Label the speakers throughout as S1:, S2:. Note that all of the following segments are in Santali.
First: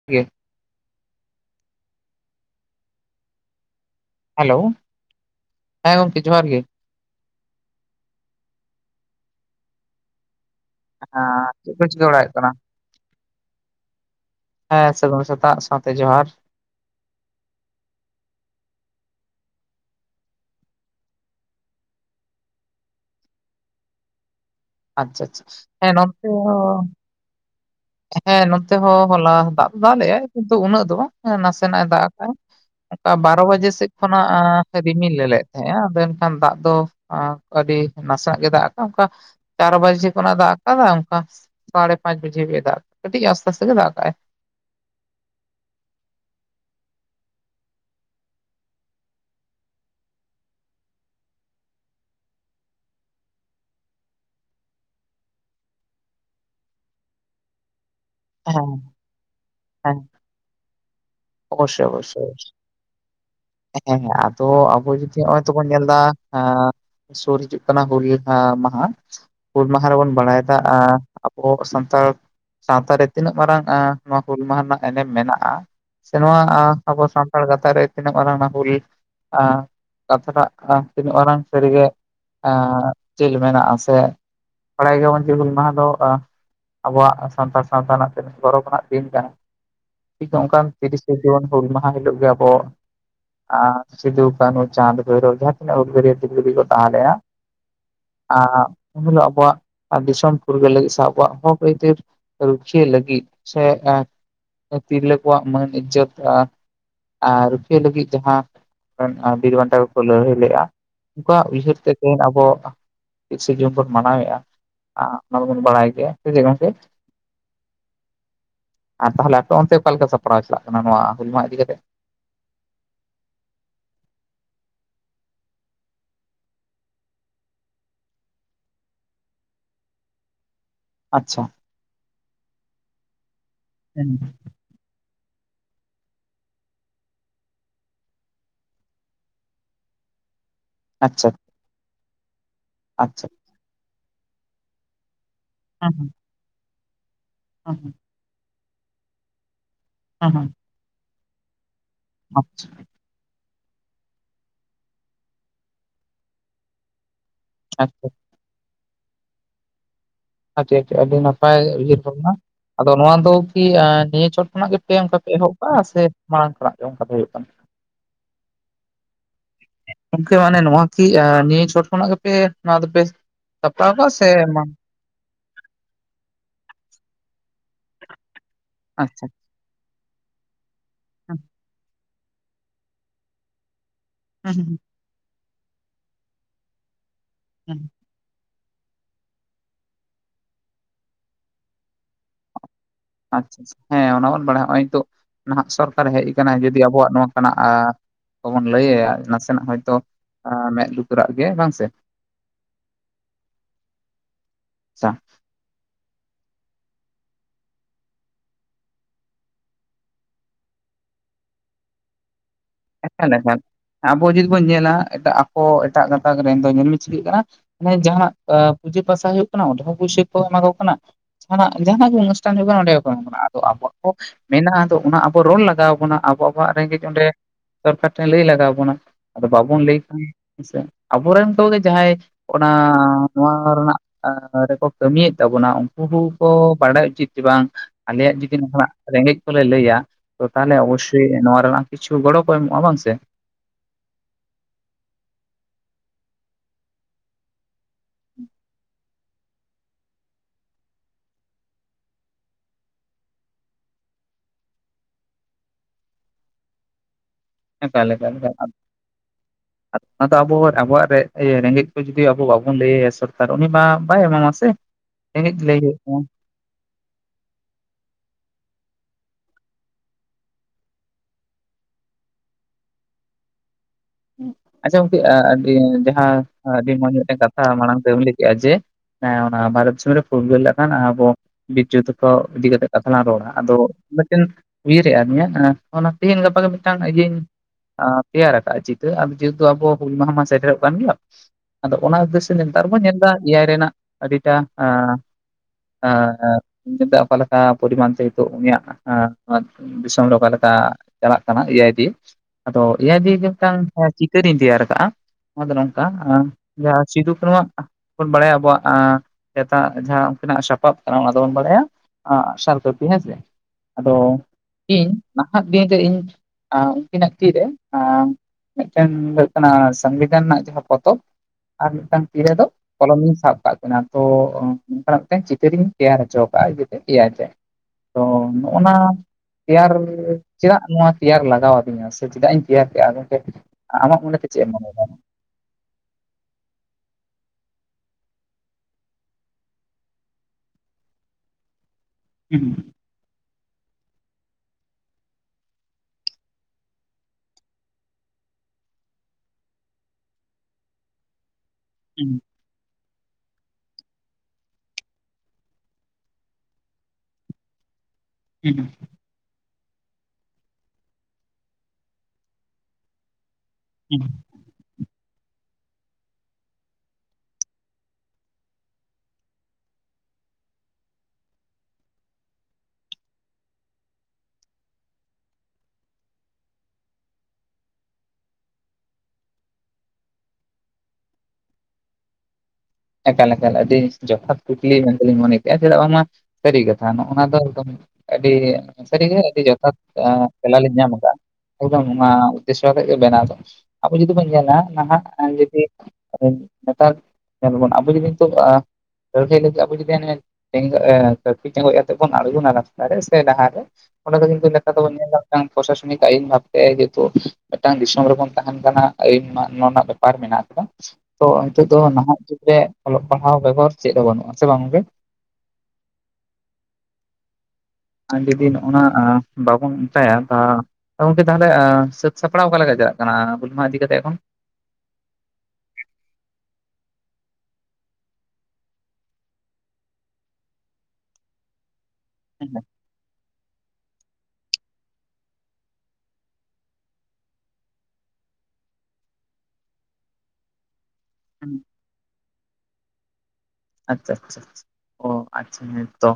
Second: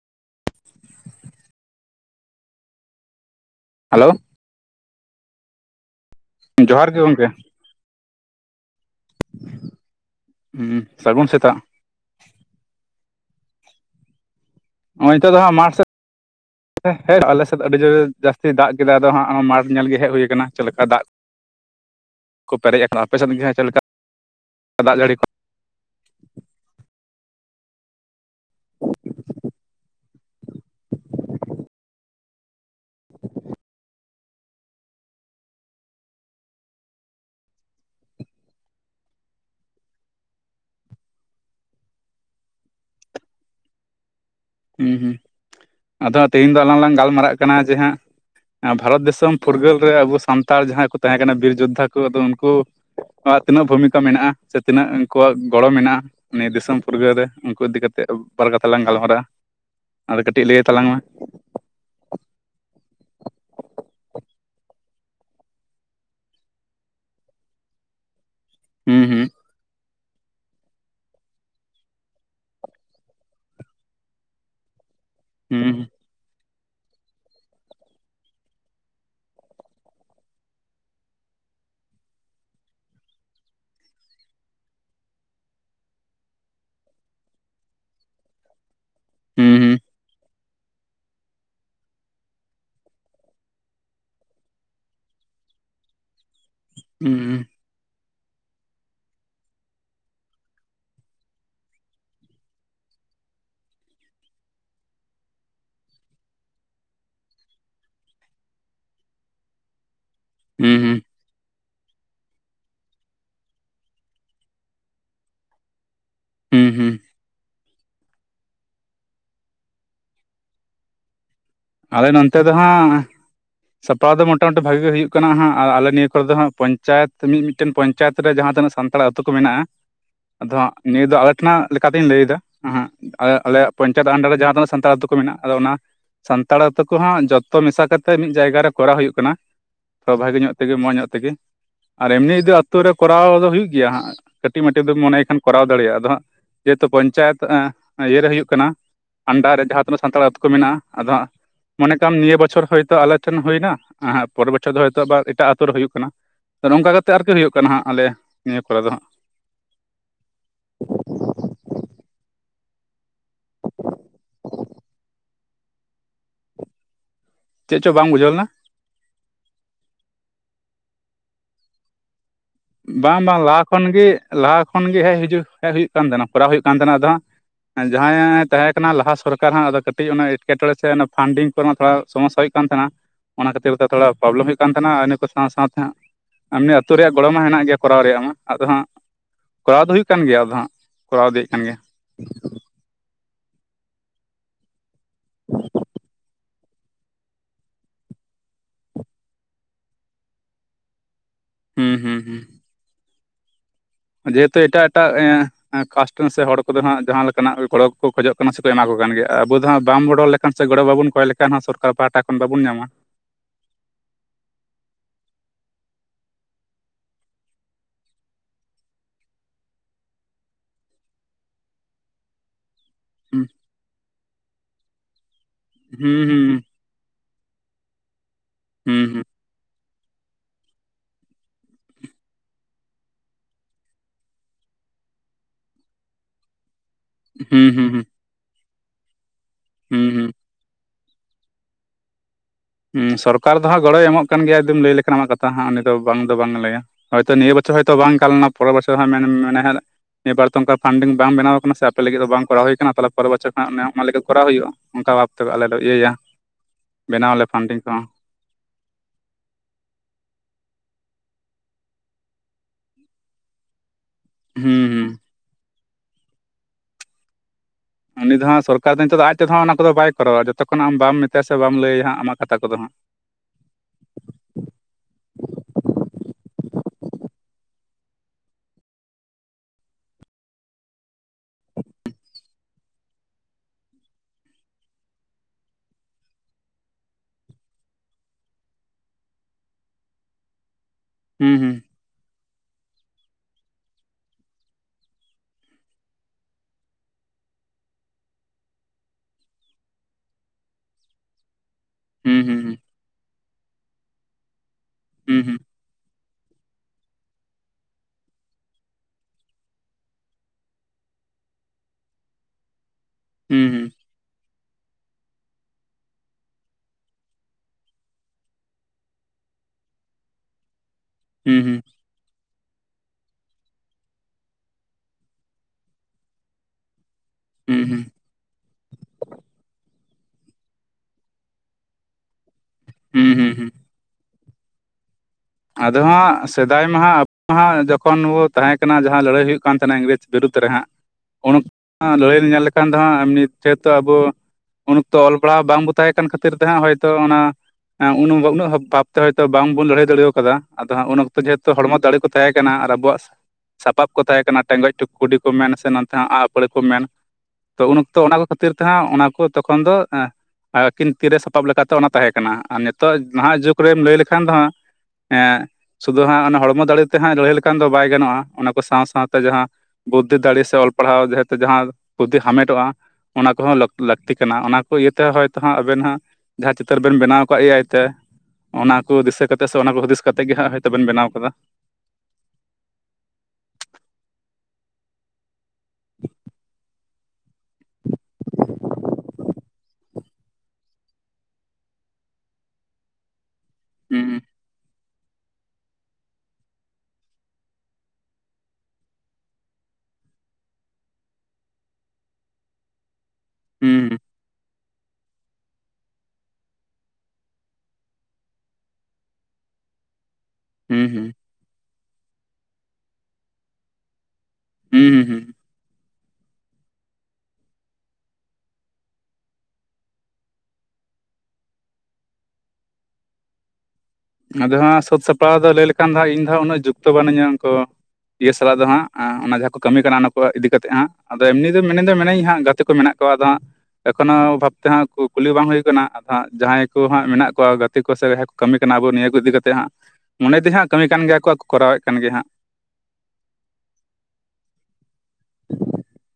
S1: [unintelligible]
S2: ᱦᱮᱞᱳ
S1: ᱦᱮᱞᱳ ᱦᱮᱸ ᱜᱚᱢᱠᱮ ᱡᱚᱦᱟᱨ ᱜᱮ
S2: ᱡᱚᱦᱟᱨ ᱜᱮ ᱜᱚᱢᱠᱮ ᱥᱟᱹᱜᱩᱱ
S1: ᱦᱮᱸ
S2: ᱥᱮᱛᱟᱜ
S1: ᱪᱮᱫ ᱠᱚ ᱪᱤᱠᱟᱹ ᱵᱟᱲᱟᱭᱮᱫ ᱠᱟᱱᱟ? ᱦᱮᱸ ᱥᱟᱹᱜᱩᱱ ᱥᱮᱛᱟᱜ ᱥᱟᱶᱛᱮ ᱡᱚᱦᱟᱨ᱾
S2: ᱦᱮᱸ ᱟᱞᱮᱥᱮᱫ ᱟᱹᱰᱤ ᱡᱳᱨ ᱡᱟᱹᱥᱛᱤ ᱫᱟᱜ ᱠᱮᱫᱟᱭ ᱟᱫᱚ ᱦᱟᱸᱜ ᱚᱱᱟ ᱢᱟᱴᱷ ᱧᱮᱞ ᱜᱮ ᱦᱮᱡ ᱦᱩᱭ ᱟᱠᱟᱱᱟ ᱪᱮᱫ ᱞᱮᱠᱟ ᱫᱟᱜ
S1: [inaudible]
S2: ᱠᱚ ᱯᱮᱨᱮᱡ ᱟᱠᱟᱱᱟ ᱟᱯᱮ ᱥᱮᱫ ᱜᱮ ᱡᱟᱦᱟᱸ ᱪᱮᱫ ᱞᱮᱠᱟ? ᱫᱟᱜ ᱡᱟᱹᱲᱤ
S1: ᱟᱪᱪᱷᱟ
S2: ᱠᱚ
S1: ᱟᱪᱪᱷᱟ ᱦᱮᱸ ᱱᱚᱛᱮ ᱦᱮᱸ ᱱᱚᱛᱮ ᱦᱚᱸ ᱦᱚᱞᱟ ᱫᱟᱜ ᱵᱟᱲᱟ ᱞᱮᱜ ᱟᱭ ᱠᱤᱱᱛᱩ ᱩᱱᱟᱹᱜ ᱫᱚ ᱵᱟᱝ ᱱᱟᱥᱮᱱᱟᱜᱼ ᱮ ᱫᱟᱜ ᱟᱠᱟᱜᱼᱟ ᱚᱱᱠᱟ ᱵᱟᱨᱚ ᱵᱟᱡᱮ ᱥᱮᱫ ᱠᱷᱚᱱᱟᱜ ᱨᱤᱢᱤᱞ ᱞᱮ ᱞᱮᱫ ᱛᱟᱦᱮᱸᱜᱼᱟ, ᱟᱫᱚ ᱮᱱᱠᱷᱟᱱ ᱫᱟᱜ ᱫᱚ ᱟᱸ ᱟᱹᱰᱤ ᱱᱟᱥᱮᱱᱟᱜ ᱜᱮ ᱫᱟᱜ ᱟᱠᱟ ᱚᱱᱠᱟ ᱪᱟᱨ ᱵᱟᱡᱮ ᱠᱷᱚᱱᱟᱜ ᱫᱟᱜ ᱟᱠᱟᱫᱟ ᱚᱱᱠᱟ ᱥᱟᱲᱮ ᱯᱟᱸᱪ ᱵᱟᱡᱮ ᱦᱟᱹᱵᱤᱡ ᱮ ᱫᱟᱜ ᱟᱜ ᱠᱟᱹᱴᱤᱡ ᱟᱥᱛᱮ ᱟᱥᱛᱮ ᱜᱮ ᱫᱟᱜ ᱠᱟᱜᱼ ᱟᱭ᱾
S2: ᱦᱩᱸ ᱦᱩᱸ ᱟᱫᱚ ᱛᱮᱦᱤᱧ ᱫᱚ ᱟᱞᱟᱝ ᱞᱟᱝ ᱜᱟᱞᱢᱟᱨᱟᱜ ᱠᱟᱱᱟ ᱡᱮ ᱦᱟᱸᱜ ᱵᱷᱟᱨᱚᱛ ᱫᱤᱥᱚᱢ ᱯᱷᱩᱨᱜᱟᱹᱞ ᱨᱮ ᱟᱵᱚ ᱥᱟᱱᱛᱟᱲ ᱡᱟᱦᱟᱸᱭ ᱠᱚ ᱛᱟᱦᱮᱸ ᱠᱟᱱᱟ ᱵᱤᱨ ᱡᱳᱫᱽᱫᱷᱟ ᱠᱚ ᱟᱫᱚ ᱩᱱᱠᱩ ᱟᱨ ᱛᱤᱱᱟᱹᱜ ᱵᱷᱩᱢᱤᱠᱟ ᱢᱮᱱᱟᱜᱼᱟ ᱥᱮ ᱛᱤᱱᱟᱹᱜ ᱩᱱᱠᱩᱣᱟᱜ ᱜᱚᱲᱚ ᱢᱮᱱᱟᱜᱼᱟ ᱱᱤᱭᱟᱹ ᱫᱤᱥᱚᱢ ᱯᱷᱩᱨᱜᱟᱹᱞ ᱨᱮ ᱩᱱᱠᱩ ᱤᱫᱤ ᱠᱟᱛᱮᱜ
S1: ᱦᱮᱸ ᱦᱮᱸ
S2: ᱟᱨ ᱠᱟᱹᱴᱤᱡ ᱞᱟᱹᱭ ᱟᱛᱟᱞᱟᱝ ᱢᱮ
S1: ᱚᱵᱚᱥᱥᱚᱭ ᱚᱵᱚᱥᱥᱚᱭ ᱚᱵᱚᱥᱥᱚᱭ ᱦᱮᱸ ᱦᱮᱸ ᱟᱫᱚ ᱟᱵᱚ ᱡᱩᱫᱤ ᱱᱚᱜ ᱚᱭ ᱛᱚᱵᱚᱱ ᱧᱮᱞ ᱫᱟ ᱥᱩᱨ ᱦᱤᱡᱩᱜ ᱠᱟᱱᱟ ᱦᱩᱞ ᱢᱟᱦᱟ
S2: ᱢᱮ ᱦᱩᱸ
S1: ᱦᱩᱞ ᱢᱟᱦᱟ ᱨᱮᱵᱚᱱ ᱵᱟᱲᱟᱭ ᱫᱟ ᱟ ᱟᱵᱚ ᱥᱟᱱᱛᱟᱲ ᱥᱟᱶᱛᱟᱨᱮ ᱛᱤᱱᱟᱹᱜ ᱢᱟᱨᱟᱝ ᱮᱸ ᱱᱚᱣᱟ ᱦᱩᱞ ᱢᱟᱦᱟ ᱨᱮᱱᱟᱜ ᱮᱱᱮᱢ ᱢᱮᱱᱟᱜᱼᱟ
S2: ᱦᱩᱸ
S1: ᱥᱮ ᱱᱚᱣᱟ ᱟᱸ ᱟᱵᱚ ᱥᱟᱱᱛᱟᱲ ᱜᱟᱶᱛᱟ ᱨᱮ ᱛᱤᱱᱟᱹᱜ ᱢᱟᱨᱟᱝ ᱦᱩᱞ ᱟᱨ ᱠᱟᱛᱷᱟᱴᱟᱜ ᱛᱤᱱᱟᱹᱜ ᱢᱟᱨᱟᱝ ᱥᱟᱹᱨᱤᱜᱮ ᱟᱸ ᱪᱤᱞ ᱢᱮᱱᱟᱜ ᱟᱥᱮ ᱵᱟᱲᱟᱭ ᱜᱮᱭᱟᱵᱚᱱ ᱡᱮ ᱦᱩᱞ ᱢᱟᱦᱟ ᱫᱚ ᱟᱸ ᱟᱵᱚᱣᱟᱜ ᱥᱟᱱᱛᱟᱲ ᱥᱟᱶᱛᱟ ᱨᱮᱱᱟᱜ ᱛᱤᱱᱟᱹᱜ ᱜᱚᱨᱚᱵᱽ ᱟᱱᱟᱜ ᱫᱤᱱ ᱠᱟᱱᱟ,
S2: ᱦᱩᱸ ᱦᱩᱸ
S1: ᱴᱷᱤᱠ ᱚᱱᱠᱟᱱ ᱛᱤᱨᱤᱥᱮ ᱡᱩᱱ ᱦᱩᱞ ᱢᱟᱦᱟ ᱦᱤᱞᱳᱜ ᱜᱮ ᱟᱵᱚ ᱟᱨ ᱥᱤᱫᱩ, ᱠᱟᱹᱱᱩ, ᱪᱟᱸᱫᱽ, ᱵᱷᱳᱭᱨᱚᱵᱽ ᱡᱟᱦᱟᱸ ᱛᱤᱱᱟᱹᱜ ᱦᱩᱞᱜᱟᱹᱨᱤᱭᱟᱹ [unintelligible] ᱠᱚ ᱛᱟᱦᱮᱞᱮᱜᱼᱟ
S2: ᱦᱩᱸ ᱦᱩᱸ
S1: ᱟᱨ ᱮᱱᱦᱤᱞᱳᱜ ᱟᱵᱚᱣᱟᱜ ᱫᱤᱥᱚᱢ ᱯᱷᱩᱨᱜᱟᱹᱞ ᱞᱟᱹᱜᱤᱫ ᱥᱮ ᱟᱵᱚᱣᱟᱜ ᱦᱚᱠ ᱟᱹᱭᱫᱟᱹᱨ ᱨᱩᱠᱷᱤᱭᱟᱹ ᱞᱟᱹᱜᱤᱫ ᱥᱮ ᱮᱸᱜ ᱛᱤᱨᱞᱟᱹ ᱠᱚᱣᱟᱜ ᱢᱟᱹᱱ ᱤᱡᱽᱡᱚᱛ ᱟᱨ ᱨᱩᱠᱷᱤᱭᱟᱹ ᱞᱟᱹᱜᱤᱫ ᱡᱟᱦᱟᱸ ᱵᱤᱨ ᱵᱟᱱᱴᱟ ᱞᱟᱹᱲᱦᱟᱹᱭ ᱞᱮᱜᱼᱟ
S2: ᱦᱩᱸ ᱦᱩᱸ ᱦᱩᱸ ᱦᱩᱸ
S1: ᱩᱱᱠᱩ ᱟᱜ ᱩᱭᱦᱟᱹᱨ ᱛᱮ ᱛᱮᱜᱮ ᱟᱵᱚ ᱛᱤᱨᱤᱥᱮ ᱡᱩᱱ ᱵᱚᱱ ᱢᱟᱱᱟᱣ ᱮᱜᱼᱟ, ᱚᱱᱟ ᱫᱚᱵᱚᱱ ᱵᱟᱲᱟᱭ ᱜᱮᱭᱟ ᱥᱮ ᱪᱮᱫ ᱜᱚᱢᱠᱮ?
S2: ᱦᱩᱸ ᱦᱩᱸ
S1: ᱟᱨ ᱛᱟᱦᱚᱞᱮ ᱟᱯᱮ ᱚᱱᱛᱮ ᱚᱠᱟᱞᱮᱠᱟ ᱥᱟᱯᱲᱟᱣ ᱪᱟᱞᱟᱜ ᱠᱟᱱᱟ ᱱᱚᱣᱟ ᱦᱩᱞ ᱢᱟᱦᱟ ᱤᱫᱤ ᱠᱟᱛᱮᱜ?
S2: ᱟᱞᱮ ᱱᱚᱱᱛᱮ ᱫᱚ ᱦᱟᱸᱜ ᱥᱟᱯᱲᱟᱣ ᱫᱚ ᱢᱚᱴᱟᱢᱩᱴᱤ ᱵᱷᱟᱜᱤ ᱜᱮ ᱦᱩᱭᱩᱜ ᱠᱟᱱᱟ ᱦᱟᱸᱜ ᱟᱨ ᱟᱞᱮ ᱱᱤᱭᱟᱹ ᱠᱚᱨᱮ ᱫᱚ ᱦᱟᱸᱟᱜ ᱯᱚᱧᱪᱟᱭᱮᱛ ᱢᱤ ᱢᱤᱫ ᱢᱤᱫᱴᱮᱱ ᱯᱚᱧᱪᱟᱭᱮᱛ ᱨᱮ ᱡᱟᱦᱟᱸ ᱛᱤᱱᱟᱹᱜ ᱥᱟᱱᱛᱟᱲ ᱟᱹᱛᱩ ᱠᱚ ᱢᱮᱱᱟᱜᱼᱟ
S1: [inaudible]
S2: ᱟᱫᱚ ᱦᱟᱸᱜ ᱱᱤᱭᱟᱹ ᱫᱚ ᱟᱞᱮ
S1: ᱟᱪᱪᱷᱟ
S2: ᱴᱷᱮᱱᱟᱜ ᱞᱮᱠᱟᱛᱤᱧ ᱞᱟᱹᱭ ᱮᱫᱟ ᱦᱟᱸᱜ ᱟᱞᱮ ᱟᱞᱮᱭᱟᱜ ᱯᱚᱧᱪᱟᱭᱮᱛ
S1: ᱦᱩᱸ
S2: ᱟᱱᱰᱟᱨ ᱨᱮ ᱡᱟᱦᱟᱸ ᱛᱤᱱᱟᱹᱜ ᱥᱟᱱᱛᱟᱲ ᱟᱹᱛᱩ ᱠᱚ ᱢᱮᱱᱟᱜ ᱟᱫᱚ ᱚᱱᱟ ᱥᱟᱱᱛᱟᱲ ᱟᱹᱛᱩ ᱠᱚ ᱦᱟᱸᱜ ᱡᱚᱛᱛᱚ ᱢᱮᱥᱟ ᱠᱟᱛᱮ ᱢᱤᱫ ᱡᱟᱭᱜᱟ ᱨᱮ ᱠᱚᱨᱟᱣ ᱦᱩᱭᱩᱜ ᱠᱟᱱᱟ᱾ ᱛᱚ ᱵᱷᱟᱜᱮ ᱧᱚᱜᱼᱼ ᱛᱮᱜᱮ ᱢᱚᱸᱡᱽ ᱧᱚᱜ
S1: ᱟᱪᱪᱷᱟ
S2: ᱛᱮᱜᱮ ᱟᱨ ᱮᱢᱱᱤ ᱫᱚ ᱟᱛᱳ ᱨᱮ
S1: ᱟᱪᱪᱷᱟ
S2: ᱠᱚᱨᱟᱣ ᱫᱚ ᱦᱩᱭᱩᱜ ᱜᱮᱭᱟ ᱦᱟᱸᱜ ᱠᱟᱹᱴᱤᱡ ᱢᱟᱹᱴᱤᱡ ᱫᱚᱢ ᱢᱚᱱᱮᱭ ᱠᱷᱟᱱ, ᱼᱼ ᱠᱚᱨᱟᱣ ᱫᱟᱲᱮᱭᱟᱜ-ᱟ ᱟᱫᱚ
S1: ᱦᱩᱸ
S2: ᱦᱟᱸᱜ ᱡᱮᱦᱮᱛᱩ ᱯᱚᱧᱪᱟᱭᱮᱛ
S1: ᱦᱩᱸ ᱦᱩᱸ
S2: ᱤᱭᱟᱹᱨᱮ ᱦᱩᱭᱩᱜ ᱠᱟᱱᱟᱼᱼ ᱟᱱᱰᱟᱨ ᱨᱮ ᱡᱟᱦᱟᱸ ᱛᱤᱱᱟᱹᱜ ᱥᱟᱱᱛᱟᱲ
S1: ᱦᱩᱸ ᱦᱩᱸ
S2: ᱟᱹᱛᱩ ᱠᱚ
S1: ᱦᱩᱸ
S2: ᱢᱮᱱᱟᱜ-ᱟ ᱟᱫᱚ ᱦᱟᱸᱜ ᱢᱚᱱᱮ ᱠᱟᱢ ᱱᱤᱭᱟᱹ ᱵᱚᱪᱷᱚᱨ
S1: ᱟᱪᱪᱷᱟ
S2: ᱦᱚᱭᱛᱚ ᱟᱞᱮᱼᱼ ᱴᱷᱮᱱ ᱦᱩᱭᱱᱟ ᱟᱸ ᱯᱚᱨᱮᱨ ᱵᱚᱪᱷᱚᱨ ᱫᱚ ᱦᱚᱭᱛᱚ ᱟᱵᱟᱨ ᱮᱴᱟᱜ ᱟᱛᱳ ᱨᱮ ᱦᱩᱭᱩᱜ ᱠᱟᱱᱟ ᱛᱚ ᱱᱚᱝᱠᱟ ᱠᱟᱛᱮ ᱟᱨᱠᱤ ᱦᱩᱭᱩᱜ, ᱼᱼ ᱠᱟᱱᱠᱟ ᱦᱟᱜ
S1: ᱟᱪᱪᱷᱟ
S2: ᱟᱞᱮ ᱱᱤᱭᱟᱹ ᱯᱚᱨᱮ ᱫᱚ ᱦᱟᱹᱜ᱾
S1: ᱟᱪᱪᱷᱟ ᱟᱪᱪᱷᱟ ᱟᱹᱰᱤ ᱱᱟᱯᱟᱭ ᱩᱭᱦᱟᱹᱨ ᱵᱷᱟᱵᱽᱱᱟ᱾ ᱟᱫᱚ ᱱᱚᱣᱟ ᱫᱚ ᱠᱤ ᱟᱸ ᱱᱤᱭᱟᱹ ᱪᱷᱚᱴ ᱠᱷᱚᱱᱟᱜ ᱜᱮ ᱯᱮ ᱮᱦᱚᱵ ᱠᱟᱜ-ᱟ, ᱥᱮ ᱢᱟᱲᱟᱝ ᱠᱷᱚᱱᱟᱜ ᱜᱮ ᱚᱱᱠᱟ ᱦᱩᱭᱩᱜ ᱠᱟᱱᱟ?
S2: ᱪᱮᱫ ᱪᱚ ᱵᱟᱝ ᱵᱩᱡᱷᱟᱹᱣ ᱞᱮᱱᱟ!
S1: ᱜᱚᱢᱠᱮ ᱢᱟᱱᱮ ᱱᱚᱣᱟ ᱠᱤ ᱱᱤᱭᱟᱹ ᱪᱷᱚᱴ ᱠᱷᱚᱱᱟᱜ ᱜᱮᱯᱮᱼᱼ
S2: ᱵᱟᱝ ᱵᱟᱝ ᱞᱟᱦᱟ ᱠᱷᱚᱱ ᱜᱤ ᱞᱟᱦᱟ ᱠᱷᱚᱱᱼᱼ ᱜᱮ ᱦᱟᱸᱜ ᱦᱤᱡᱩᱜ ᱦᱮᱡ ᱦᱩᱭᱩᱜ ᱠᱟᱱ ᱛᱟᱦᱮᱸᱱᱟ ᱠᱚᱨᱟᱣ ᱦᱩᱭᱩᱜ ᱠᱟᱱ ᱛᱟᱦᱮᱸᱱᱟ, ᱟᱫᱚ ᱦᱟᱸᱜ ᱡᱟᱦᱟᱸᱭ ᱛᱟᱦᱮᱸᱼᱼ ᱠᱟᱱᱟ ᱞᱟᱦᱟ
S1: ᱟᱪᱪᱷᱟ
S2: ᱥᱚᱨᱠᱟᱨ ᱦᱟᱸᱜ ᱟᱫᱚ ᱠᱟᱹᱴᱤᱡ ᱚᱱᱟ ᱮᱴᱠᱮᱴᱚᱬᱮ ᱥᱮ ᱚᱱᱟ
S1: ᱦᱩᱸ
S2: ᱯᱷᱟᱱᱰᱤᱝ ᱠᱚᱨᱮ [unintelligible] ᱥᱚᱢᱚᱥᱥᱟ ᱦᱩᱭᱩᱜ ᱠᱟᱱ ᱛᱟᱦᱮᱸᱱᱟ ᱚᱱᱟ ᱠᱷᱟᱹᱛᱤᱨ ᱛᱮ ᱛᱷᱚᱲᱟ ᱯᱨᱚᱵᱵᱞᱮᱢ
S1: ᱦᱩᱸ
S2: ᱦᱩᱭᱩᱜ ᱠᱟᱱ
S1: ᱦᱩᱸ
S2: ᱛᱟᱦᱮᱸᱱᱟ ᱟᱨ ᱤᱱᱟᱹᱼᱼ ᱥᱟᱸᱣ ᱥᱟᱸᱣᱛᱮ ᱦᱟᱸᱜ ᱮᱢᱱᱤ ᱟᱹᱛᱩ ᱨᱮᱭᱟᱜ ᱜᱚᱲᱚ ᱢᱟ ᱦᱮᱱᱟᱜ ᱜᱮᱭᱟ
S1: ᱦᱩᱸ
S2: ᱠᱚᱨᱟᱣ ᱨᱮᱭᱟᱜ ᱢᱟ᱾ ᱟᱫᱚ ᱦᱟᱸᱜ ᱠᱚᱨᱟᱣ ᱫᱚ ᱦᱩᱭᱩᱜ ᱠᱟᱱ ᱜᱮᱭᱟ ᱟᱫᱚ ᱦᱟᱸᱜ ᱠᱚᱨᱟᱣ ᱤᱫᱤᱭᱮᱜ ᱠᱟᱱ ᱜᱮᱭᱟᱢ᱾
S1: ᱟᱪᱪᱷᱟ ᱟᱪᱪᱷᱟ ᱦᱮᱸ ᱚᱱᱟ ᱵᱚᱱ ᱵᱟᱲᱟᱭᱟ ᱱᱚᱜ-ᱚᱭ ᱱᱤᱛᱳᱜ ᱱᱷᱟᱜ ᱥᱚᱨᱠᱟᱨᱮ ᱦᱮᱡᱼᱼ ᱠᱟᱱᱟ ᱡᱩᱫᱤ ᱟᱵᱚᱣᱟᱜ ᱱᱚᱝᱠᱟᱱᱟᱜ ᱟᱸ ᱠᱚᱵᱚᱱ ᱞᱟᱹᱭᱟ ᱟᱭᱟ ᱱᱟᱥᱮᱱᱟᱜ ᱦᱚᱭᱛᱳ ᱮᱸ ᱢᱮᱸᱫ ᱞᱩ ᱨᱟᱜ ᱜᱮ ᱵᱟᱝ ᱥᱮ᱾
S2: ᱦᱩᱸ ᱦᱩᱸ ᱦᱩᱸ ᱡᱮᱦᱮᱛᱩ ᱮᱴᱟᱜ
S1: ᱟᱪᱪᱷᱟ
S2: ᱮᱴᱟᱜ ᱮᱸ ᱮᱸ ᱠᱟᱥᱴ ᱥᱮ ᱦᱚᱲ ᱠᱚᱫᱚ ᱦᱟᱸᱜ ᱡᱟᱦᱟᱸ ᱞᱮᱠᱟᱱᱟᱜ ᱜᱚᱲᱚ ᱠᱚᱠᱚ ᱠᱷᱚᱡᱚᱜ ᱠᱟᱱᱟ ᱥᱮ ᱠᱚ ᱮᱢᱟ ᱠᱚ ᱠᱟᱱ ᱜᱮᱭᱟ, ᱟᱵᱚ ᱫᱚ ᱦᱟᱸ ᱵᱟ ᱵᱟᱝ ᱵᱚᱲᱚ ᱞᱮᱠᱷ ᱠᱷᱟᱱ ᱥᱮ ᱜᱚᱲᱚ ᱵᱟᱵᱚᱱ ᱠᱚᱭ ᱞᱮᱠᱷᱟᱱ ᱦᱚᱸ ᱥᱚᱨᱠᱟᱨ ᱯᱟᱦᱴᱟ ᱠᱷᱚᱱ ᱵᱟᱵᱚᱱ ᱧᱟᱢᱟ᱾
S1: ᱮᱠᱷᱟᱞ ᱮᱠᱷᱟᱞ, ᱟᱵᱚ ᱡᱩᱫᱤ ᱵᱚᱱ ᱧᱮᱞᱟ ᱮᱴᱟᱜ ᱟᱠᱚ ᱮᱴᱟᱜ ᱜᱟᱸᱛᱟᱠ ᱨᱮᱱ ᱫᱚ ᱧᱮᱞ ᱢᱮ ᱪᱤᱠᱟᱹᱜ ᱠᱟᱱᱟ ᱢᱟᱱᱮ ᱡᱟᱦᱟᱸ ᱮᱸ ᱯᱩᱡᱟᱹ ᱯᱟᱥᱟ ᱦᱩᱭᱩᱜ ᱠᱟᱱᱟ ᱚᱸᱰᱮ ᱦᱚᱸ ᱯᱩᱭᱥᱟᱹ ᱠᱚ ᱮᱢᱟ ᱠᱚ ᱠᱟᱱᱟ᱾ ᱡᱟᱦᱟᱱᱟᱜ ᱡᱟᱦᱟᱱᱟᱜ ᱚᱱᱥᱴᱟᱱ ᱦᱩᱭᱩᱜ ᱠᱟᱱᱟ ᱚᱸᱰᱮ [unintelligible]
S2: ᱦᱩᱸ
S1: ᱟᱫᱚ ᱟᱵᱚᱣᱟᱜ ᱢᱮᱱᱟᱜᱼᱟ ᱟᱫᱚ ᱚᱱᱟ ᱟᱵᱚ ᱨᱚᱲ ᱞᱟᱜᱟᱣ ᱵᱚᱱᱟ ᱟᱵᱚ
S2: ᱦᱩᱸ
S1: ᱟᱵᱚᱣᱟᱜ ᱨᱮᱸᱜᱮᱡ ᱚᱸᱰᱮᱼᱼ ᱥᱚᱨᱠᱟᱨ ᱴᱷᱮᱱ ᱞᱟᱹᱭ ᱞᱟᱜᱟᱣ ᱵᱚᱱᱟ
S2: ᱦᱩᱸ
S1: ᱟᱫᱚ ᱵᱟᱵᱚᱱ ᱞᱟᱹᱭ ᱠᱷᱟᱱ ᱦᱮᱸ ᱥᱮ ᱟᱵᱚ ᱨᱮᱱ ᱠᱚ ᱜᱮ ᱡᱟᱦᱟᱸᱭᱼᱼ ᱚᱱᱟ ᱱᱚᱣᱟ ᱨᱮᱱᱟᱜ ᱨᱮ ᱠᱚ ᱠᱟᱹᱢᱤᱭ ᱮᱫ ᱛᱟᱵᱚᱱᱟ ᱩᱱᱠᱩ ᱦᱚᱸ ᱠᱚ ᱵᱟᱰᱟᱭᱼᱼ ᱪᱮᱫ ᱜᱮ ᱵᱟᱝ
S2: ᱦᱩᱸ ᱦᱩᱸ ᱦᱩᱸ
S1: ᱟᱞᱮᱭᱟᱜ ᱡᱩᱫᱤ ᱱᱟᱝᱠᱟᱱᱟᱜ ᱨᱮᱸᱜᱮᱡ ᱠᱚᱞᱮ ᱞᱟᱹᱭᱟ
S2: ᱦᱩᱸ ᱦᱩᱸ
S1: ᱛᱚ ᱛᱟᱦᱚᱞᱮ ᱚᱵᱚᱥᱥᱳᱭ ᱱᱚᱣᱟ ᱨᱮᱱᱟᱜ ᱠᱤᱪᱷᱩ ᱜᱚᱲᱚ ᱠᱚ ᱮᱢᱚᱜᱼᱟ ᱵᱟᱝ ᱥᱮ,
S2: ᱦᱩᱸ ᱥᱚᱨᱠᱟᱨ ᱫᱚ ᱦᱟᱜ ᱜᱚᱲᱚᱭ ᱮᱢᱚᱜ ᱠᱟᱱ ᱜᱮᱭᱟ ᱮᱠᱫᱚᱢ ᱡᱩᱫᱤᱢ ᱞᱟᱹᱭ ᱞᱮᱠᱷᱟᱱ ᱟᱢ ᱠᱟᱛᱷᱟ ᱦᱟᱜ ᱱᱤᱛᱳ ᱵᱟᱝ ᱫᱚ ᱵᱟᱝ ᱞᱟ. ᱭᱟ ᱦᱚᱭᱛᱚ ᱱᱤᱭᱟᱹ ᱵᱚ ᱪᱷᱚ ᱦᱚᱭᱛᱳ ᱵᱟᱝ ᱜᱟᱱ ᱞᱮᱱᱟ ᱯᱚᱨᱮᱵᱚᱪᱷᱚᱨ ᱦᱚᱸ ᱢᱮ [unintelligible] ᱱᱤᱭᱟᱹᱵᱟᱨ ᱛᱚ ᱚᱱᱠᱟ ᱯᱷᱟᱱᱰᱤᱝ ᱵᱟᱝ ᱵᱮᱱᱟᱣ ᱟᱠᱟᱱᱟ ᱥᱮ ᱟᱯᱮ ᱞᱟᱹᱜᱤᱫ ᱫᱚ ᱵᱟᱝ ᱠᱚᱨᱟᱣ ᱦᱩᱭᱩᱜ ᱟᱠᱟᱱᱟ ᱛᱟᱦᱚᱞᱮ ᱯᱚᱨᱮᱨ ᱵᱚᱪᱷᱚᱨ ᱠᱷᱟᱱ ᱚᱱᱟ ᱞᱟᱹᱜᱤᱫ ᱠᱚᱨᱟᱣ ᱦᱩᱭᱩᱜᱼᱟ ᱚᱱᱠᱟ᱾ ᱛᱚᱵᱮ ᱟᱞᱮ ᱫᱚ ᱤᱭᱟᱹᱭᱟ ᱵᱮᱱᱟᱣᱞᱮ
S1: [unintelligible] ᱚᱱᱟ ᱫᱚ ᱟᱵᱚ ᱟᱵᱚᱣᱟᱜ ᱨᱮᱸᱜᱮᱡ ᱠᱚ ᱡᱩᱫᱤ ᱟᱵᱚ ᱵᱟᱵᱚᱱ ᱞᱟᱹᱭᱟᱭᱟ ᱥᱚᱨᱠᱟᱨ ᱩᱱᱤ ᱢᱟ ᱵᱟᱭ ᱮᱢᱟ ᱢᱟ ᱥᱮ
S2: ᱦᱩᱸ ᱦᱩᱸ
S1: ᱨᱮᱸᱜᱮᱡ ᱞᱟᱹᱭ ᱦᱩᱭᱩᱜ ᱛᱟᱢᱟ᱾
S2: ᱩᱱᱤ ᱫᱚ ᱦᱟᱸᱜ ᱥᱚᱨᱠᱟᱨ ᱫᱚ ᱱᱤᱛᱚᱜ ᱫᱚ ᱟᱡ ᱛᱮ ᱫᱚ ᱚᱱᱟ ᱠᱚ ᱫᱚ ᱵᱟᱭ ᱠᱚᱨᱟᱣᱟ ᱡᱚᱛᱚ ᱠᱷᱚᱱ ᱟᱢ ᱵᱟᱢ ᱢᱮᱛᱟᱭᱟ ᱥᱮ ᱵᱟᱢ ᱞᱟᱹᱭᱟ ᱦᱟᱸᱜ ᱟᱢᱟᱜ ᱠᱟᱛᱷᱟ ᱠᱚ ᱫᱚ ᱦᱟᱸᱜᱼᱼ
S1: ᱟᱪᱪᱷᱟ ᱜᱚᱝᱠᱮ ᱟᱹᱰᱤ ᱡᱟᱦᱟᱸ ᱟᱹᱰᱤ ᱢᱚᱸᱡᱽ ᱢᱤᱫᱴᱮᱱ ᱠᱟᱛᱷᱟ ᱢᱟᱲᱟᱝ ᱛᱮᱢ ᱞᱟᱹᱭ ᱠᱮᱫᱼᱟ ᱡᱮ, ᱦᱮᱸ ᱚᱱᱟ ᱵᱷᱟᱨᱚᱛ ᱫᱤᱥᱚᱢ ᱨᱮ ᱯᱷᱩᱨᱜᱟᱹᱞ ᱞᱮᱠᱷᱟᱱ ᱟᱵᱚ ᱵᱤᱨᱡᱷᱳᱫᱷᱟ ᱠᱚ ᱤᱫᱤ ᱠᱟᱛᱮᱜ᱾ ᱠᱟᱛᱷᱟ ᱞᱟᱝ ᱨᱚᱲᱟ ᱟᱫᱚ ᱢᱤᱫᱴᱮᱱ ᱩᱭᱦᱟᱹᱨᱮᱜᱼᱟ ᱫᱤᱧᱟ [unintelligible] ᱛᱮᱦᱮᱧ ᱜᱟᱯᱟ ᱜᱮ ᱢᱤᱫᱴᱟᱝ ᱤᱭᱟᱹᱧᱼᱼ ᱟᱸ ᱛᱮᱭᱟᱨ ᱟᱠᱟᱫᱼᱟ ᱪᱤᱛᱟᱹᱛ ᱟ ᱡᱮᱦᱮᱛᱩ ᱟᱵᱚ ᱦᱩᱞ ᱢᱟᱦᱟ ᱢᱟ ᱥᱮᱴᱮᱨᱚᱜ ᱠᱟᱱ ᱜᱮᱭᱟ
S2: ᱦᱩᱸ ᱦᱩᱸ,
S1: ᱟᱫᱚ ᱚᱱᱟ ᱩᱫᱽᱫᱮᱥᱮ ᱱᱮᱛᱟᱨ ᱵᱚᱱ ᱧᱮᱞ ᱮᱫᱟ ᱮᱭᱟᱭ ᱨᱮᱱᱟᱜ ᱟᱹᱰᱤᱴᱟ ᱟᱸ ᱟᱸ ᱱᱤᱛᱚᱜ ᱚᱠᱟ ᱞᱮᱠᱟ ᱯᱚᱨᱤᱢᱟᱱᱛᱮ ᱦᱤᱛᱳᱜ ᱩᱱᱤᱭᱟᱜ ᱫᱤᱥᱚᱢ ᱨᱮ ᱚᱠᱟ ᱞᱮᱠᱟ ᱪᱟᱞᱟᱜ ᱠᱟᱱᱟ ᱮᱭᱟᱭᱼᱼ
S2: ᱦᱩᱸ ᱦᱩᱸ
S1: ᱟᱫᱚ ᱮᱟᱭ ᱫᱤᱭᱮ ᱢᱤᱫᱴᱟᱝ ᱪᱤᱛᱟᱹᱨᱤᱧ ᱛᱮᱭᱟᱨ ᱟᱠᱟᱜᱼᱟ᱾
S2: ᱦᱩᱸ ᱦᱩ,
S1: ᱚᱱᱟ ᱫᱚ ᱱᱚᱝᱠᱟ ᱡᱟᱦᱟᱸ ᱥᱤᱫᱩ ᱠᱟ. ᱱᱦᱩ ᱱᱩᱣᱟᱜᱼᱼ ᱵᱚᱱ ᱵᱟᱲᱟᱭᱟ ᱟᱵᱚᱣᱟᱜ ᱱᱮᱛᱟᱜ ᱡᱟᱦᱟᱸ ᱩᱱᱠᱤᱱᱟᱜ ᱥᱟᱯᱟᱵ ᱠᱟᱱᱟ ᱚᱱᱟ ᱫᱚᱵᱚᱱ ᱵᱟᱲᱟᱭᱟ, ᱟᱜ ᱥᱟᱨ ᱠᱟ. ᱯᱤ ᱦᱮᱸ ᱥᱮᱼᱼ
S2: ᱦᱩᱸ ᱦᱩᱸ᱾
S1: ᱟᱫᱚ ᱤᱧ ᱱᱟᱦᱟᱜ ᱫᱤᱱᱛᱮ ᱤᱧ ᱩᱱᱠᱤᱱᱟᱜ ᱛᱤᱨᱮ ᱟᱸ ᱢᱤᱫᱴᱮᱱ ᱦᱩᱭᱩᱜ ᱠᱟᱱᱟ ᱥᱚᱝᱵᱤᱫᱷᱟᱱ ᱨᱮᱱᱟᱜ ᱡᱟᱦᱟᱸ ᱯᱚᱛᱚᱵ ᱟᱨ
S2: ᱦᱩᱸ
S1: ᱢᱤᱫᱴᱟᱝ ᱛᱤᱨᱟᱹ ᱫᱚᱼᱼ ᱠᱚᱞᱚᱢ ᱤᱧ ᱥᱟᱵ ᱠᱟᱜ ᱠᱤᱱᱟ ᱛᱚ ᱱᱚᱝᱠᱟᱱᱟᱜ ᱢᱤᱫᱴᱮᱱ ᱪᱤᱛᱟᱹᱨᱤᱧ ᱛᱮᱭᱟᱨ ᱦᱚᱪᱚ ᱠᱟᱜᱼᱟ ᱤᱭᱟᱹ ᱛᱮ ᱮᱭᱟᱭ ᱛᱮ
S2: ᱦᱩᱸ ᱦᱩᱸ
S1: ᱛᱚ ᱱᱚᱜᱼ ᱱᱚᱭᱟ ᱛᱮᱭᱟᱨ ᱪᱮᱫᱟᱜ ᱱᱚᱣᱟ ᱛᱮᱭᱟᱨ ᱞᱟᱜᱟᱣ ᱟᱫᱤᱧᱟ? ᱥᱮ ᱪᱮᱫᱟᱜ ᱤᱧ ᱛᱮᱭᱟᱨ ᱠᱮᱜ-ᱟ
S2: ᱦᱩᱸ
S1: ᱜᱚᱢᱠᱮ
S2: ᱦᱩᱸ ᱦᱩᱸ
S1: ᱟᱢᱟᱜ ᱢᱚᱱᱮᱛᱮ ᱪᱮᱫ ᱮᱢ ᱢᱚᱱᱮᱭᱮᱫᱟ?
S2: ᱟᱫᱚ ᱦᱟᱸᱜ ᱥᱮᱫᱟᱭ ᱢᱟᱦᱟᱸᱜ [unintelligible] ᱢᱟᱦᱟᱸᱜ ᱡᱚᱠᱷᱚᱱ ᱵᱚᱱ ᱛᱟᱦᱮᱸ ᱠᱟᱱᱟ ᱡᱟᱦᱟᱸ ᱞᱟᱹᱲᱦᱟᱹᱭ ᱦᱩᱭᱩᱜ ᱠᱟᱱ ᱛᱟᱦᱮᱱᱟ ᱤᱝᱨᱮᱡᱽ ᱵᱤᱨᱩᱫᱽ ᱨᱮ ᱦᱟᱸᱜ᱾ ᱩᱱᱚᱠᱛᱚ ᱞᱟᱹᱲᱦᱟᱹᱭᱮᱢ ᱧᱮᱞ
S1: ᱦᱩᱸ
S2: ᱞᱮᱠᱷᱟᱱ ᱫᱚ ᱦᱟᱸᱜ ᱮᱢᱱᱤ ᱡᱮᱦᱮᱛᱩ ᱟᱵᱚᱼᱼ ᱩᱱᱠᱛᱚ ᱚᱞ ᱵᱟᱲᱦᱟᱣ ᱵᱟᱝᱵᱚᱱ ᱛᱟᱦᱮᱸ ᱠᱟᱱ ᱠᱷᱟᱹᱛᱤᱨ ᱛᱮ ᱦᱟᱸᱜ ᱦᱚᱭ ᱛᱚ ᱚᱱᱟᱼᱼ ᱦᱚᱸ ᱩᱱ ᱦᱚᱸ ᱩᱱᱟᱹᱜ ᱵᱷᱟᱛᱮ ᱦᱚᱭᱛᱚ ᱵᱟᱝᱵᱚᱱ ᱞᱟᱹᱲᱦᱟᱹᱭ ᱫᱟᱲᱮᱣᱟ ᱟᱠᱟᱫᱟ ᱟᱫᱚ ᱦᱟᱸᱜ ᱩᱱ ᱚᱠᱛᱚ ᱡᱮᱦᱮᱛᱩ ᱦᱚᱲᱢᱚ ᱫᱟᱲᱮ ᱠᱚ
S1: ᱦᱩᱸ
S2: ᱛᱟᱦᱮᱸ ᱼᱼ ᱠᱟᱱᱟ ᱟᱨ ᱟᱵᱚᱣᱟᱜ ᱥᱟᱯᱟᱵ ᱠᱚ ᱛᱟᱦᱮᱸ ᱠᱟᱱᱟ ᱴᱮᱸᱜᱚᱡ ᱴᱩ ᱠᱩᱰᱤ ᱠᱚ ᱢᱮᱱᱟ ᱥᱮ ᱱᱚᱛ ᱦᱚᱸᱜ ᱟᱸᱜᱼ ᱟᱸᱯᱟᱹᱲᱟᱹ ᱠᱚ ᱢᱮᱱ ᱛᱚ ᱩᱱ ᱚᱠᱛᱚ ᱚᱱᱟ ᱠᱚ ᱠᱷᱟᱹᱛᱤᱨ
S1: ᱦᱩᱸ
S2: ᱛᱮ ᱦᱟᱸᱜ ᱚᱱᱟ ᱠᱚᱼᱼ ᱛᱚᱠᱷᱚᱱ ᱫᱚ ᱟᱸᱜ ᱟᱹᱠᱤᱱ ᱛᱤᱨᱮ ᱥᱟᱯᱟᱵ ᱞᱮᱠᱟᱛᱮ ᱚᱱᱟ ᱛᱟᱦᱮᱸ ᱠᱟᱱᱟ ᱟᱨ ᱱᱤᱛᱚᱜ ᱱᱟᱦᱟᱜ ᱡᱩᱜᱽᱼᱼ ᱠᱩᱲᱟᱹᱭᱮᱢ
S1: ᱦᱩᱸ
S2: ᱞᱟᱹᱭ ᱞᱮᱠᱷᱟᱱ ᱫᱚ ᱦᱟᱸᱜ, ᱮᱸ ᱥᱩᱫᱩ ᱦᱟᱸᱜ ᱚᱱᱟ ᱦᱚᱲᱢᱚ ᱫᱟᱲᱮᱛᱮ ᱦᱟᱸᱜ ᱞᱟᱹᱲᱦᱟᱹᱭ ᱞᱮᱠᱷᱟᱱ ᱫᱚ ᱵᱟᱭ ᱜᱟᱱᱚᱜᱼᱟ ᱚᱱᱟ ᱠᱚ ᱥᱟᱶ ᱥᱟᱶᱛᱮ ᱡᱟᱦᱟᱸᱼᱼ ᱵᱩᱫᱷᱤ ᱫᱟᱲᱮ ᱥᱮ ᱚᱞ ᱯᱟᱲᱦᱟᱣ ᱡᱮᱦᱮᱛᱩ ᱡᱟᱦᱟᱸ ᱵᱩᱫᱷᱤ ᱦᱟᱢᱮᱴᱚᱜ- ᱟ, ᱚᱱᱟ ᱠᱚᱦᱚᱸ ᱞᱟᱹᱠᱛᱤ ᱠᱟᱱᱟ ᱚᱱᱟ ᱠᱚ ᱤᱭᱟᱹᱛᱮ ᱦᱚᱭ ᱛᱚ ᱦᱟᱸᱜ ᱟᱵᱮᱱ ᱦᱟᱸᱜᱼᱼ ᱡᱟᱦᱟᱸ ᱪᱤᱛᱟᱹᱨ ᱵᱮᱱ ᱵᱮᱱᱟᱣ ᱟᱠᱟᱜ-ᱟ ᱮ-ᱟᱭ ᱛᱮ ᱚᱱᱟ ᱠᱚ ᱫᱤᱥᱟᱹ ᱠᱟᱛᱮ ᱥᱮ ᱚᱱᱟ ᱠᱚ ᱦᱩᱫᱤᱥᱼᱼ ᱠᱟᱛᱮᱜ ᱜᱮ ᱦᱟᱸᱜ ᱦᱳᱭᱛᱚ ᱵᱤᱱ ᱵᱮᱱᱟᱣ ᱠᱟᱫᱟ᱾
S1: ᱮᱠᱟᱞ ᱮᱠᱟᱞ ᱟᱹᱰᱤ ᱡᱚᱛᱷᱟᱛ ᱠᱩᱠᱞᱤ ᱢᱮᱱᱛᱮ ᱞᱤᱧ ᱢᱚᱱᱮ ᱠᱮᱜ-ᱟ ᱪᱮᱫᱟᱜ ᱵᱟᱝ ᱢᱟ ᱥᱟᱹᱨᱤ ᱠᱟᱛᱷᱟ ᱱᱚᱜᱚᱼᱱᱚᱣᱟ ᱫᱚ ᱮᱠᱫᱚᱢᱼᱼ ᱟᱹᱰᱤ ᱥᱟᱹᱨᱤ ᱜᱮ ᱟᱹᱰᱤ ᱡᱚᱛᱷᱟᱛ ᱛᱮᱞᱟ ᱞᱤᱧ ᱧᱟᱢ ᱠᱟᱜ-ᱟ᱾ ᱟᱫᱚ ᱵᱟᱝ ᱚᱱᱟ ᱩᱫᱮᱥᱚ ᱟᱛᱮᱫ ᱫᱚ ᱵᱟᱝ ᱟᱫᱚ, ᱟᱵᱤᱱ ᱡᱩᱫᱤ
S2: ᱦᱩᱸ
S1: ᱵᱚᱱ ᱧᱮᱞᱟ ᱱᱟᱦᱟᱜ ᱡᱩᱫᱤ ᱱᱮᱛᱟᱨᱼᱼ ᱧᱮᱞ ᱵᱮᱱ ᱟᱵᱤᱱ ᱡᱮᱦᱟᱛᱩ ᱮᱸᱼᱼ ᱞᱟᱹᱲᱦᱟᱹᱭ ᱞᱟᱹᱜᱤᱫ ᱟᱵᱚ ᱡᱚᱫᱤ ᱦᱟᱱᱮ ᱴᱮᱸᱜᱚᱡ ᱠᱚᱛᱮᱜ ᱵᱚᱱ ᱟᱬᱜᱚᱱᱟ ᱨᱟᱥᱛᱟ ᱨᱮ ᱥᱮ ᱰᱟᱦᱟ ᱨᱮᱼᱼ
S2: ᱦᱩᱸ
S1: ᱚᱸᱰᱮ ᱫᱚ ᱠᱤᱱᱛᱩ ᱱᱮᱛᱟᱨ ᱫᱚ ᱵᱚᱱ ᱧᱮᱞ ᱧᱟᱢ ᱫᱟ ᱢᱤᱫᱴᱟᱝ ᱯᱨᱚᱥᱟ ᱥᱚᱱᱤᱠ ᱟᱹᱭᱤᱱ ᱵᱷᱟᱵ ᱛᱮ ᱡᱮᱦᱮ ᱛᱩ ᱢᱤᱫᱴᱟᱝ ᱫᱤᱥᱚᱢ ᱨᱮ ᱵᱚᱱ ᱛᱟᱦᱮᱸᱱ ᱠᱟᱱᱟ᱾ ᱟᱹᱭᱤᱱ ᱢᱟ-ᱱᱚᱣᱟ ᱨᱮᱱᱟᱜ ᱵᱮᱯᱟᱨ ᱢᱮᱱᱟᱜ ᱟᱠᱟᱫᱟ᱾
S2: ᱦᱩᱸ-ᱦᱩᱸ
S1: ᱛᱚ ᱱᱤᱛᱚᱜ ᱫᱚ ᱱᱟᱦᱟᱜ ᱡᱩᱜᱽ ᱨᱮ ᱚᱞᱚᱜ ᱯᱟᱲᱦᱟᱣ ᱵᱮᱜᱚᱨ ᱪᱮᱫ ᱦᱚ ᱵᱟᱹᱱᱩᱜ-ᱟ, ᱥᱮ ᱵᱟᱝ ᱜᱚᱝᱠᱮ?
S2: ᱦᱩᱸ ᱦᱩᱸ
S1: ᱟᱹᱰᱤᱫᱤᱱ ᱚᱱᱟ ᱮᱸ ᱵᱟᱵᱚᱱ [unintelligible] ᱦᱮᱸ ᱜᱚᱝᱠᱮ ᱛᱟᱦᱚᱞᱮ ᱥᱟᱹᱛ ᱥᱟᱯᱲᱟᱣ ᱚᱠᱟ ᱞᱮᱠᱟ ᱪᱟᱜ ᱠᱟᱱᱟ ᱦᱩᱞ ᱢᱟᱦᱟᱸ ᱤᱫᱤ ᱠᱟᱛᱮᱜ ᱮᱠᱷᱚᱱ?
S2: ᱟᱫᱚ ᱦᱟᱸᱜ ᱥᱟᱹᱛ ᱥᱟᱯᱲᱟᱣ ᱫᱚ ᱞᱟᱹᱭ ᱞᱮᱠᱷᱟᱱ ᱫᱚ ᱦᱟᱜ ᱤᱧ ᱫᱚ ᱦᱟᱸᱜ ᱩᱱᱟᱹᱜ ᱡᱩᱠᱛᱚ ᱵᱟᱹᱱᱩᱹᱧᱟ ᱛᱚᱼᱼ ᱤᱭᱟᱹ ᱥᱟᱞᱟᱜ ᱫᱚ ᱦᱟᱸᱜ ᱚᱱᱟ ᱡᱟᱦᱟᱸ ᱠᱚ ᱠᱟᱹᱢᱤ ᱠᱟᱱᱟ ᱚᱱᱟ ᱠᱚ ᱤᱫᱤ ᱠᱟᱛᱮᱜ ᱦᱟᱸᱜ ᱟᱫᱚ ᱮᱢᱱᱤ ᱫᱚ ᱢᱮᱱᱟᱹᱧ ᱫᱚ ᱢᱮᱱᱟᱹᱧᱼᱼ ᱦᱟᱸᱜ ᱜᱟᱛᱮ ᱠᱚ ᱢᱮᱱᱟᱜ ᱠᱚᱣᱟ ᱟᱫᱚ ᱦᱟᱸᱜᱼᱼ ᱮᱠᱷᱚᱱᱳ ᱵᱷᱟᱵ ᱛᱮ ᱦᱟᱸᱜ ᱠᱩᱞᱤ ᱵᱟᱝ ᱦᱩᱭ ᱠᱟᱱᱟ ᱟᱫᱚ ᱦᱟᱸᱜ ᱡᱟᱦᱟᱸᱭ ᱠᱚ ᱦᱟᱸᱜ ᱢᱮᱱᱟᱜ ᱠᱚᱣᱟ ᱜᱟᱛᱮ ᱠᱚ ᱥᱮ ᱡᱟᱦᱟᱸᱭ ᱠᱚ ᱠᱟᱹᱢᱤᱼᱼ ᱠᱟᱱᱟ ᱟᱵᱚ ᱱᱤᱭᱟᱹ ᱠᱚ ᱤᱫᱤ ᱠᱟᱛᱮ ᱦᱟᱸᱜ ᱢᱚᱱᱮ ᱫᱤᱧ ᱦᱟᱸᱜ ᱠᱟᱹᱢᱤ ᱠᱟᱱ ᱜᱮᱭᱟ ᱠᱚ ᱟᱨ ᱠᱚᱨᱟᱣᱮᱫ ᱠᱟᱱ ᱜᱮᱭᱟ ᱦᱟᱸᱜ᱾
S1: ᱟᱪᱪᱷᱟ-ᱟᱪᱪᱷᱟ-ᱟᱪᱪᱷᱟ ᱚ ᱟᱪᱪᱷᱟ ᱦᱮᱸ ᱛᱚ,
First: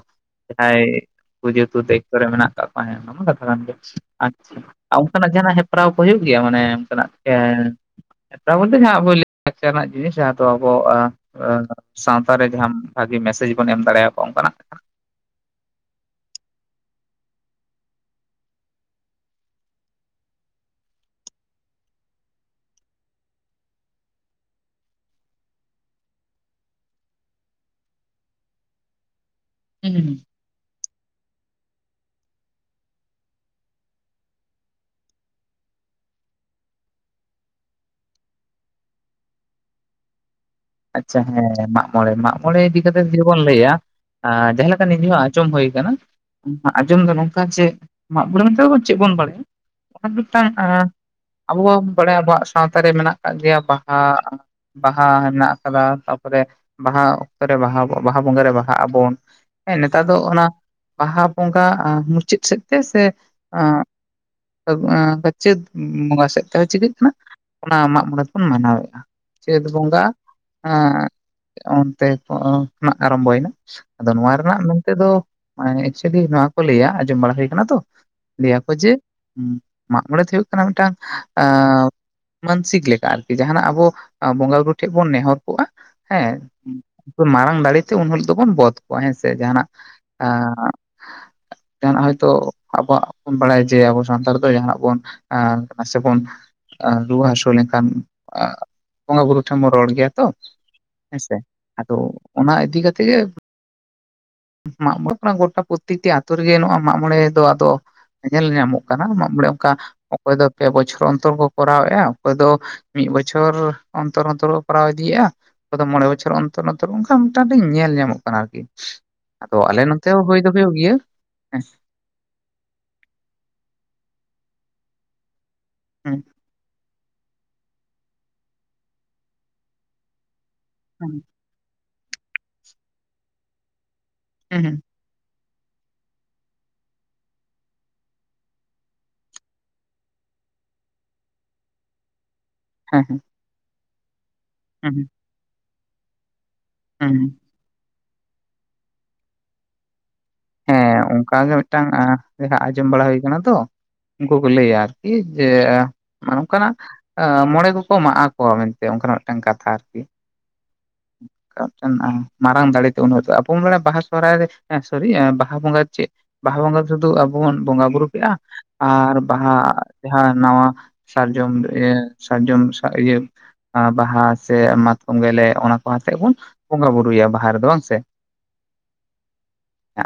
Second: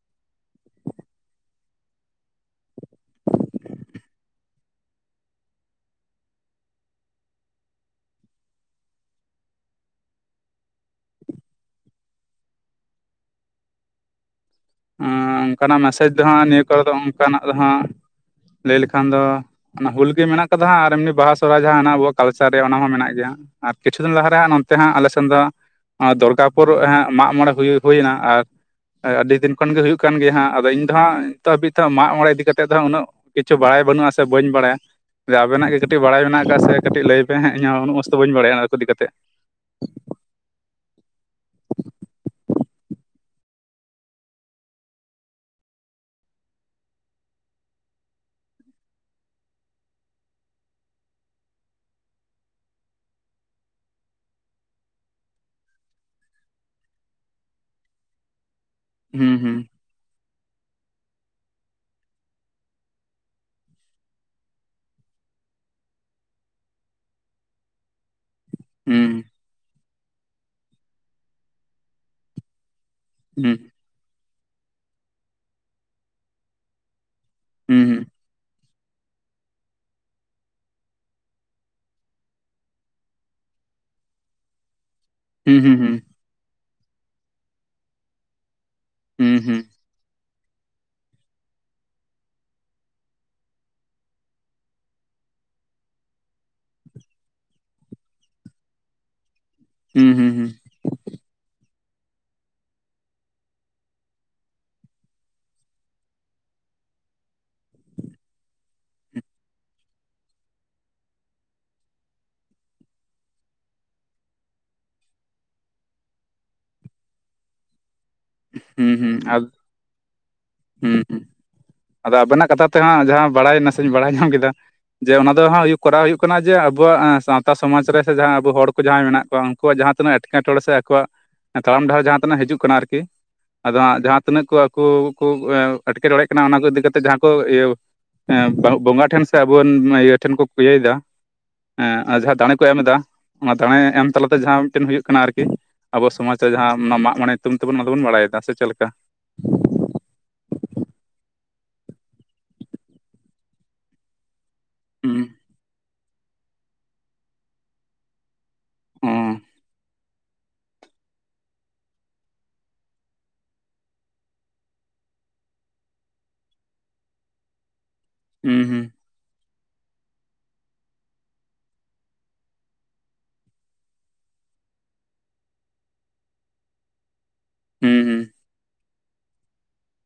S1: ᱡᱟᱦᱟᱸᱭ ᱡᱮ ᱛᱩ ᱫᱟᱭᱤᱠᱛᱚ ᱨᱮ ᱢᱮᱱᱟᱜ ᱠᱟᱜ ᱠᱚᱣᱟ ᱚᱱᱟᱢᱟ ᱠᱟᱛᱷᱟ ᱠᱟᱱ ᱜᱮᱭᱟ ᱟᱪᱪᱼᱼ ᱟ ᱚᱱᱠᱟᱱᱟᱜ ᱡᱟᱦᱟᱸᱱᱟᱜ ᱦᱮᱯᱨᱟᱣ ᱠᱚ ᱦᱩᱭᱩᱜ ᱜᱮᱭᱟ ᱢᱟᱱᱮ ᱚᱱᱠᱟᱱᱟᱜ ᱮᱸ ᱻ ᱦᱮᱯᱨᱟᱣ ᱵᱚᱞᱛᱮ ᱡᱟᱦᱟᱸ ᱟᱵᱚ ᱞᱟᱠᱪᱟᱨ ᱨᱮᱱᱟᱜ ᱡᱤᱱᱤᱥ ᱡᱟᱦᱟᱸ ᱫᱚ ᱟᱵᱚ [unintelligible] ᱣᱛᱟᱨᱮ ᱨᱮ ᱡᱟᱦᱟᱸ ᱵᱷᱟᱹᱜᱤ ᱢᱮᱥᱮᱡᱽ ᱵᱚᱱ ᱮᱢ ᱫᱟᱲᱮ ᱭᱟᱠᱚᱣᱟ ᱚᱱᱠᱟᱱᱟᱜ᱾
S2: ᱚᱺ ᱚᱱᱠᱟᱱᱟᱜ ᱢᱮᱥᱮᱡᱽ ᱫᱚ ᱦᱟᱸᱜ ᱱᱤᱭᱟᱹ ᱠᱚᱨᱮ ᱫᱚ ᱚᱱᱠᱟᱱᱟᱜ ᱫᱚ ᱦᱟᱸᱜ ᱞᱟᱹᱭ ᱞᱮᱠᱷᱟᱱ ᱫᱚᱼᱼ ᱚᱱᱟ ᱦᱩᱞ ᱜᱮ ᱢᱮᱱᱟᱜ ᱠᱟᱫᱟ ᱟᱨ ᱮᱢᱱᱤ ᱵᱟᱦᱟ ᱥᱚᱦᱚ ᱨᱟᱭ ᱡᱟᱦᱟᱸ ᱦᱮᱱᱟᱜ ᱟᱵᱚᱣᱟᱜ ᱠᱟᱞᱪᱟᱨ ᱨᱮ ᱚᱱᱟ ᱦᱚᱸ ᱢᱮᱱᱟᱜ ᱜᱮᱭᱟ᱾ ᱟᱨ ᱠᱤᱪᱷᱩ ᱫᱤᱱ ᱞᱟᱦᱟ ᱨᱮ ᱦᱟᱸᱜ ᱱᱚᱱᱛᱮ ᱦᱟᱸᱜ ᱟᱞᱮ ᱥᱮᱱ ᱫᱚᱼᱼ ᱚ ᱫᱚᱨᱜᱟᱯᱩᱨ ᱢᱟᱜᱢᱚᱬᱮ ᱦᱩᱭ ᱦᱩᱭᱱᱟ ᱟᱨ ᱟᱹᱰᱤ ᱫᱤᱱᱼᱼ ᱠᱷᱚᱱ ᱜᱮ ᱦᱩᱭᱩᱜ ᱠᱟᱱ ᱜᱮᱭᱟ ᱦᱟᱸᱜ ᱟᱫᱚ ᱤᱧᱼᱼ ᱱᱤᱛ ᱫᱚ ᱦᱟᱸᱜ ᱱᱤᱛᱚᱜ ᱦᱟᱵᱤᱡ ᱛᱮ ᱢᱟᱜ-ᱢᱚᱬᱮ ᱤᱫᱤ ᱠᱟᱛᱮᱜ ᱫᱚ ᱦᱟᱜ ᱩᱱᱟᱹᱜ ᱠᱤᱪᱷᱩ ᱵᱟᱲᱟᱭ ᱵᱟᱹᱱᱩᱜ-ᱟ ᱥᱮ ᱵᱟᱹᱧ ᱵᱟᱲᱟᱭᱟ᱾ ᱟᱵᱮ ᱱᱟᱜ ᱜᱮ ᱠᱟᱹᱴᱤᱡ ᱵᱟᱲᱟᱭ ᱢᱮᱱᱟᱜ ᱠᱟᱜ ᱥᱮ ᱠᱟᱹᱴᱤᱡ ᱞᱟᱹᱭ ᱯᱮ ᱤᱧ ᱦᱚ ᱩᱱᱟᱹᱜ ᱢᱚᱡ ᱛᱮ ᱵᱟᱹᱧ ᱵᱟᱲᱟᱭᱟ ᱚᱱᱟ ᱠᱚ ᱤᱫᱤ ᱠᱟᱛᱮᱜᱼᱼ
S1: ᱟᱪᱪᱷᱟ ᱦᱮᱸ ᱢᱟᱜ ᱢᱚᱬᱮ ᱢᱟᱜ ᱢᱚᱬᱮ ᱤᱫᱤ ᱠᱟᱛᱮ ᱡᱩᱫᱤ ᱵᱚᱱ ᱞᱟᱹᱭᱟ ᱡᱟᱦᱟᱸ ᱞᱮᱠᱟ ᱱᱤᱡᱮ ᱦᱚᱸ ᱟᱸᱡᱚᱢ ᱦᱩᱭ ᱟᱠᱟᱱᱟ ᱟᱸᱡᱚᱢ ᱫᱚ ᱱᱚᱝᱠᱟ ᱡᱮ ᱢᱟᱜ ᱵᱚᱬᱮ ᱢᱮᱱᱛᱮᱫ ᱪᱮᱫ ᱵᱚᱱ ᱵᱟᱲᱟᱭᱟ ᱚᱱᱟ ᱢᱤᱫ ᱴᱟᱱ ᱟᱵᱚ ᱵᱟᱲᱟᱭᱟ ᱟᱵᱚᱣᱟᱜ ᱥᱟᱶᱛᱟ ᱨᱮ ᱢᱮᱱᱟᱜ ᱟᱠᱟᱫ ᱜᱮ ᱭᱟ ᱵᱟᱦᱟ ᱵᱟᱦᱟ ᱦᱮᱱᱟᱜ ᱛᱟᱯᱚ ᱨᱮ ᱵᱟᱦᱟ ᱚᱠᱛᱚ ᱨᱮ ᱵᱟᱦᱟ ᱵᱟᱦᱟ ᱵᱚᱸᱜᱟ ᱨᱮ ᱵᱟᱦᱟᱜ ᱟᱵᱚᱱ
S2: ᱦᱩᱸ ᱦᱩᱸ
S1: ᱦᱮ ᱱᱮᱛᱟᱨ ᱫᱚ ᱚᱱᱟ ᱵᱟᱦᱟ ᱵᱚᱸᱜᱟ ᱢᱩᱪᱟᱹᱫ ᱥᱮᱫ ᱛᱮ ᱥᱮ ᱪᱟᱹᱛ ᱵᱚᱸᱜᱟ ᱥᱮᱫ ᱛᱮ ᱦᱚᱸ ᱪᱤᱠᱟᱹᱜ ᱠᱟᱱᱟ ᱚᱱᱟ ᱢᱟᱜ ᱢᱚᱬᱮ ᱵᱚᱱ ᱢᱟᱱᱟᱣᱮᱫᱼᱟ
S2: ᱦᱩᱸ
S1: ᱪᱟᱹᱛ ᱵᱚᱸᱜᱟ ᱚᱱ ᱛᱮ ᱟᱨᱟᱢ ᱵᱟᱭᱱᱟ
S2: ᱦᱩᱸ
S1: ᱟᱫᱚ ᱱᱚᱣᱟ ᱨᱮᱱᱟᱜ ᱢᱮᱱᱛᱮ ᱫᱚ ᱮᱠᱪᱮᱞᱤ ᱱᱚᱣᱟ ᱠᱚ ᱞᱟᱹᱭ-ᱟ ᱟᱸᱡᱚᱢ ᱵᱟᱲᱟ ᱦᱩᱭ ᱠᱟᱱᱟ ᱛᱚ
S2: ᱦᱩᱸ
S1: ᱞᱟᱹᱭ ᱟᱠᱚ ᱡᱮ ᱢᱟᱜᱢᱚᱬᱮ ᱫᱚ ᱦᱩᱭᱩᱜ ᱠᱟᱱᱟ ᱢᱤᱫ ᱴᱟᱝ ᱢᱟᱱᱥᱤᱠ ᱞᱮᱠᱟ ᱟᱨᱠᱤ ᱡᱟᱦᱟ ᱱᱟᱜ ᱟᱵᱚ ᱵᱚᱸᱜᱟ ᱵᱩᱨᱩ ᱴᱷᱮᱡ ᱵᱚᱱ ᱱᱮᱦᱚᱨ
S2: ᱦᱩᱸ
S1: ᱠᱚᱜᱼᱟ
S2: ᱦᱩᱸ ᱦᱩᱸ
S1: ᱦᱮᱸ ᱢᱟᱨᱟᱝ ᱫᱟᱲᱮ ᱛᱮ ᱩᱱ ᱦᱤᱞ ᱫᱚᱵᱚᱱ ᱵᱚᱫᱷ ᱦᱮᱸ ᱥᱮ
S2: ᱦᱩᱸ
S1: ᱡᱟᱦᱟ
S2: ᱦᱩᱸ
S1: ᱱᱟᱜ ᱡᱟᱦ ᱱᱟᱜ ᱦᱚᱭ ᱛᱚ ᱟᱵᱚ ᱣᱟᱜ ᱵᱚᱱ ᱵᱟᱲᱟ ᱭᱟ ᱡᱮ ᱟᱵᱚ ᱥᱟᱱᱛᱟᱲ ᱫᱚ ᱡᱟᱦᱟ ᱱᱟᱜ ᱵᱚᱱ ᱥᱮ ᱵᱚᱱ ᱨᱩᱣᱟᱹ ᱦᱟᱹᱥᱩ ᱞᱮᱱ ᱠᱷᱟᱱ ᱵᱚᱸᱜᱟ ᱵᱩᱨᱩ ᱨᱚᱲ
S2: ᱦᱩᱸ
S1: ᱜᱮᱭᱟ ᱛᱚ
S2: ᱦᱩᱸ
S1: ᱦᱮᱸ ᱥᱮ ᱟᱫᱚ ᱚᱱᱟ ᱤᱫᱤ ᱠᱟᱛᱮ ᱜᱮ ᱢᱟᱜᱢᱚᱬᱮ ᱫᱚ ᱜᱚᱴᱟ ᱯᱨᱚᱛᱮᱠᱴᱤ ᱟᱛᱳ ᱨᱮᱜᱮ ᱱᱚᱼᱟ ᱢᱟᱜ ᱢᱚᱬᱮ ᱫᱚ ᱟᱫᱚ ᱧᱮᱞ ᱧᱟᱢᱚᱜ ᱠᱟᱱᱟ ᱢᱟᱜ ᱢᱬᱮ ᱚᱱᱠᱟ ᱚᱠᱚᱭ ᱫᱚ ᱯᱮ ᱵᱚᱪᱷᱚᱨ ᱚᱱᱛᱚᱨ ᱠᱚ ᱠᱚᱨᱟᱣ ᱮᱼᱟ ᱚᱠᱚᱭ ᱫᱚ ᱢᱤᱫ ᱵᱚᱪᱷᱚᱨ ᱚᱱ ᱚᱱᱛᱚᱨ ᱚᱱᱛᱚᱨ ᱠᱚᱨᱟᱣ ᱤᱫᱤᱭᱮᱫ ᱚᱠᱭ ᱫᱚ ᱢᱬᱮ ᱵᱚᱪᱷᱚᱨ ᱚᱱᱛᱚᱨ ᱚᱱᱛᱚᱨ ᱚᱱᱠᱟ ᱢᱚᱴᱟ ᱢᱳᱴᱤ ᱧᱮᱞ ᱧᱟᱢᱚᱜ ᱠᱟᱱᱟ ᱟᱨᱠᱤ
S2: ᱦᱩᱸ ᱦᱩᱸ ᱟᱨ
S1: ᱟᱫᱚ ᱟᱞᱮ ᱱᱚᱛᱮ ᱦᱩᱭ ᱫᱚ ᱦᱩᱭᱩᱜ ᱜᱮᱭᱟ
S2: ᱦᱩᱸ ᱦᱩᱸ
S1: ᱦᱮᱸ
S2: ᱟᱫᱚ ᱟᱵᱮᱱᱟᱜ ᱠᱟᱛᱷᱟ ᱛᱮᱦᱟᱸᱜ ᱡᱟᱦᱟᱸ ᱵᱟᱲᱟᱭ ᱱᱟᱥᱮᱧ ᱵᱟᱲᱟᱭ ᱧᱟᱢ ᱠᱮᱫᱟ ᱡᱮ ᱚᱱᱟ ᱫᱚ ᱦᱟᱸᱜᱩ ᱠᱚᱨᱟᱣ ᱦᱩᱭᱩᱜ ᱠᱟᱱᱟ ᱡᱮ ᱟᱵᱚᱣᱟᱜ ᱥᱟᱶ ᱥᱟᱶᱛᱟ ᱥᱚᱢᱟᱡᱽ ᱨᱮ ᱥᱮ ᱡᱟᱦᱟᱸᱭ ᱟᱵᱚ ᱦᱚᱲ ᱠᱚ ᱡᱟᱦᱟᱸᱭ ᱢᱮᱱᱟᱜ ᱠᱚᱣᱟ ᱩᱱᱠᱩᱣᱟᱜ ᱡᱟᱦᱟᱸ ᱛᱤᱱᱟᱹᱜ ᱮᱸᱴᱠᱮᱴᱚᱬᱮ ᱥᱮ ᱟᱠᱚᱣᱟᱜ
S1: ᱦᱮᱸ
S2: ᱛᱟᱲᱟᱢ ᱰᱟᱦᱟᱨ ᱡᱟᱦᱟᱸᱛᱤᱱᱟᱹᱜ ᱦᱤᱡᱩᱜ ᱠᱟᱱᱟ ᱟᱨᱠᱤ ᱟᱫᱚ ᱦᱟᱸᱜ ᱡᱟᱦᱟᱸ ᱛᱤᱱᱟᱹᱜ ᱠᱚ
S1: ᱦᱮᱸ ᱦᱮᱸ
S2: ᱟᱠᱚ ᱮᱸᱴᱠᱮᱴᱚᱲᱮᱜ ᱠᱟᱱᱟ ᱚᱱᱟ ᱠᱚ ᱤᱫᱤ ᱠᱟ ᱠᱟᱛᱮᱫ ᱡᱟᱦᱟᱸ ᱠᱚ ᱤᱭᱟᱹ ᱵᱚᱸᱜᱟ ᱴᱷᱮᱱ ᱥᱮ ᱟᱵᱚᱨᱮᱱ ᱤᱭᱟᱹ ᱴᱷᱮᱱ ᱠᱚ ᱤᱭᱟᱹᱭᱟ ᱟᱨ ᱡᱟᱦᱟᱸ ᱫᱟᱲᱮ ᱠᱚ ᱮᱢ ᱮᱫᱟ
S1: ᱦᱮᱸ ᱦᱮᱸ
S2: ᱚᱱᱟ ᱫᱟᱲᱮ ᱮᱢ ᱛᱟᱞᱟᱛᱮ ᱡᱟᱦᱟᱸ ᱢᱤᱫᱴᱮᱱ
S1: ᱦᱮᱸ
S2: ᱦᱩᱭᱩᱜ ᱠᱟᱱᱟ ᱟᱨᱠᱤ ᱟᱵᱚ ᱥᱚᱢᱟᱡᱽ ᱨᱮ ᱡᱟᱦᱟᱸ ᱚᱱᱟ ᱢᱟᱜ
S1: ᱦᱮᱸ
S2: ᱢᱚᱬᱮ ᱧᱩᱛᱩᱢ ᱛᱮᱵᱚᱱ ᱚᱱᱟ ᱫᱚᱵᱚᱱ ᱵᱟᱲᱟᱭᱮᱫᱟ ᱥᱮ ᱪᱮᱫ ᱞᱮᱠᱟ
S1: ᱦᱮᱸ ᱚᱱᱠᱟ ᱜᱮ ᱢᱤᱫᱴᱟᱝ ᱡᱟᱦᱟᱸ ᱟᱸᱡᱚᱢ ᱵᱟᱲᱟ ᱦᱩᱭ ᱟᱠᱟᱱᱟ ᱛᱚ ᱩᱱᱠᱩ ᱠᱚ ᱞᱟᱹᱭᱟ ᱟᱨᱠᱤ
S2: ᱦᱩᱸ
S1: ᱡᱮ ᱚᱱᱠᱟᱱᱟᱜ ᱢᱚᱬᱮ ᱠᱚᱠᱚ ᱮᱢᱟᱜᱼᱟ ᱢᱮᱱᱛᱮ
S2: ᱚ
S1: ᱚᱱᱠᱟᱱᱟᱜ ᱢᱤᱫᱴᱟᱱ ᱠᱟᱛᱷᱟ ᱟᱨᱠᱤ ᱢᱟᱨᱟᱝ ᱫᱟᱲᱮᱛᱮ ᱩᱱᱚᱜᱼᱟ ᱟᱵᱚ ᱵᱚᱱᱮ ᱵᱟᱦᱟ ᱥᱚᱦᱦᱟᱭ ᱨᱮ ᱵᱟᱦᱟ ᱵᱚᱸᱜᱟ ᱪᱮᱫ ᱵᱟᱦᱟ ᱵᱚᱸᱜᱟ ᱥᱩᱫᱩ ᱟᱵᱚ ᱵᱚᱱ ᱵᱚᱸᱜᱟ ᱵᱩᱨᱩ ᱭᱟ
S2: ᱦᱩᱸ ᱦᱩᱸ
S1: ᱟᱨ ᱵᱟᱦᱟ ᱡᱟᱦᱟᱸ ᱱᱟᱣᱟ ᱥᱟᱨᱡᱚᱢ ᱤᱭᱟᱹ ᱥᱟᱨᱡᱚᱢ ᱤᱭᱟᱹ ᱵᱟᱦᱟ ᱥᱮ ᱢᱟᱛᱠᱚᱢ ᱜᱮᱞᱮ ᱚᱱᱟ ᱠᱚ ᱟᱛᱮᱮᱫ ᱵᱚᱱ ᱵᱚᱸᱜᱟ ᱵᱩᱨᱩᱭᱟ ᱵᱟᱦᱟ ᱨᱮᱫᱚ ᱵᱟᱝ ᱥᱮ
S2: ᱦᱩᱸ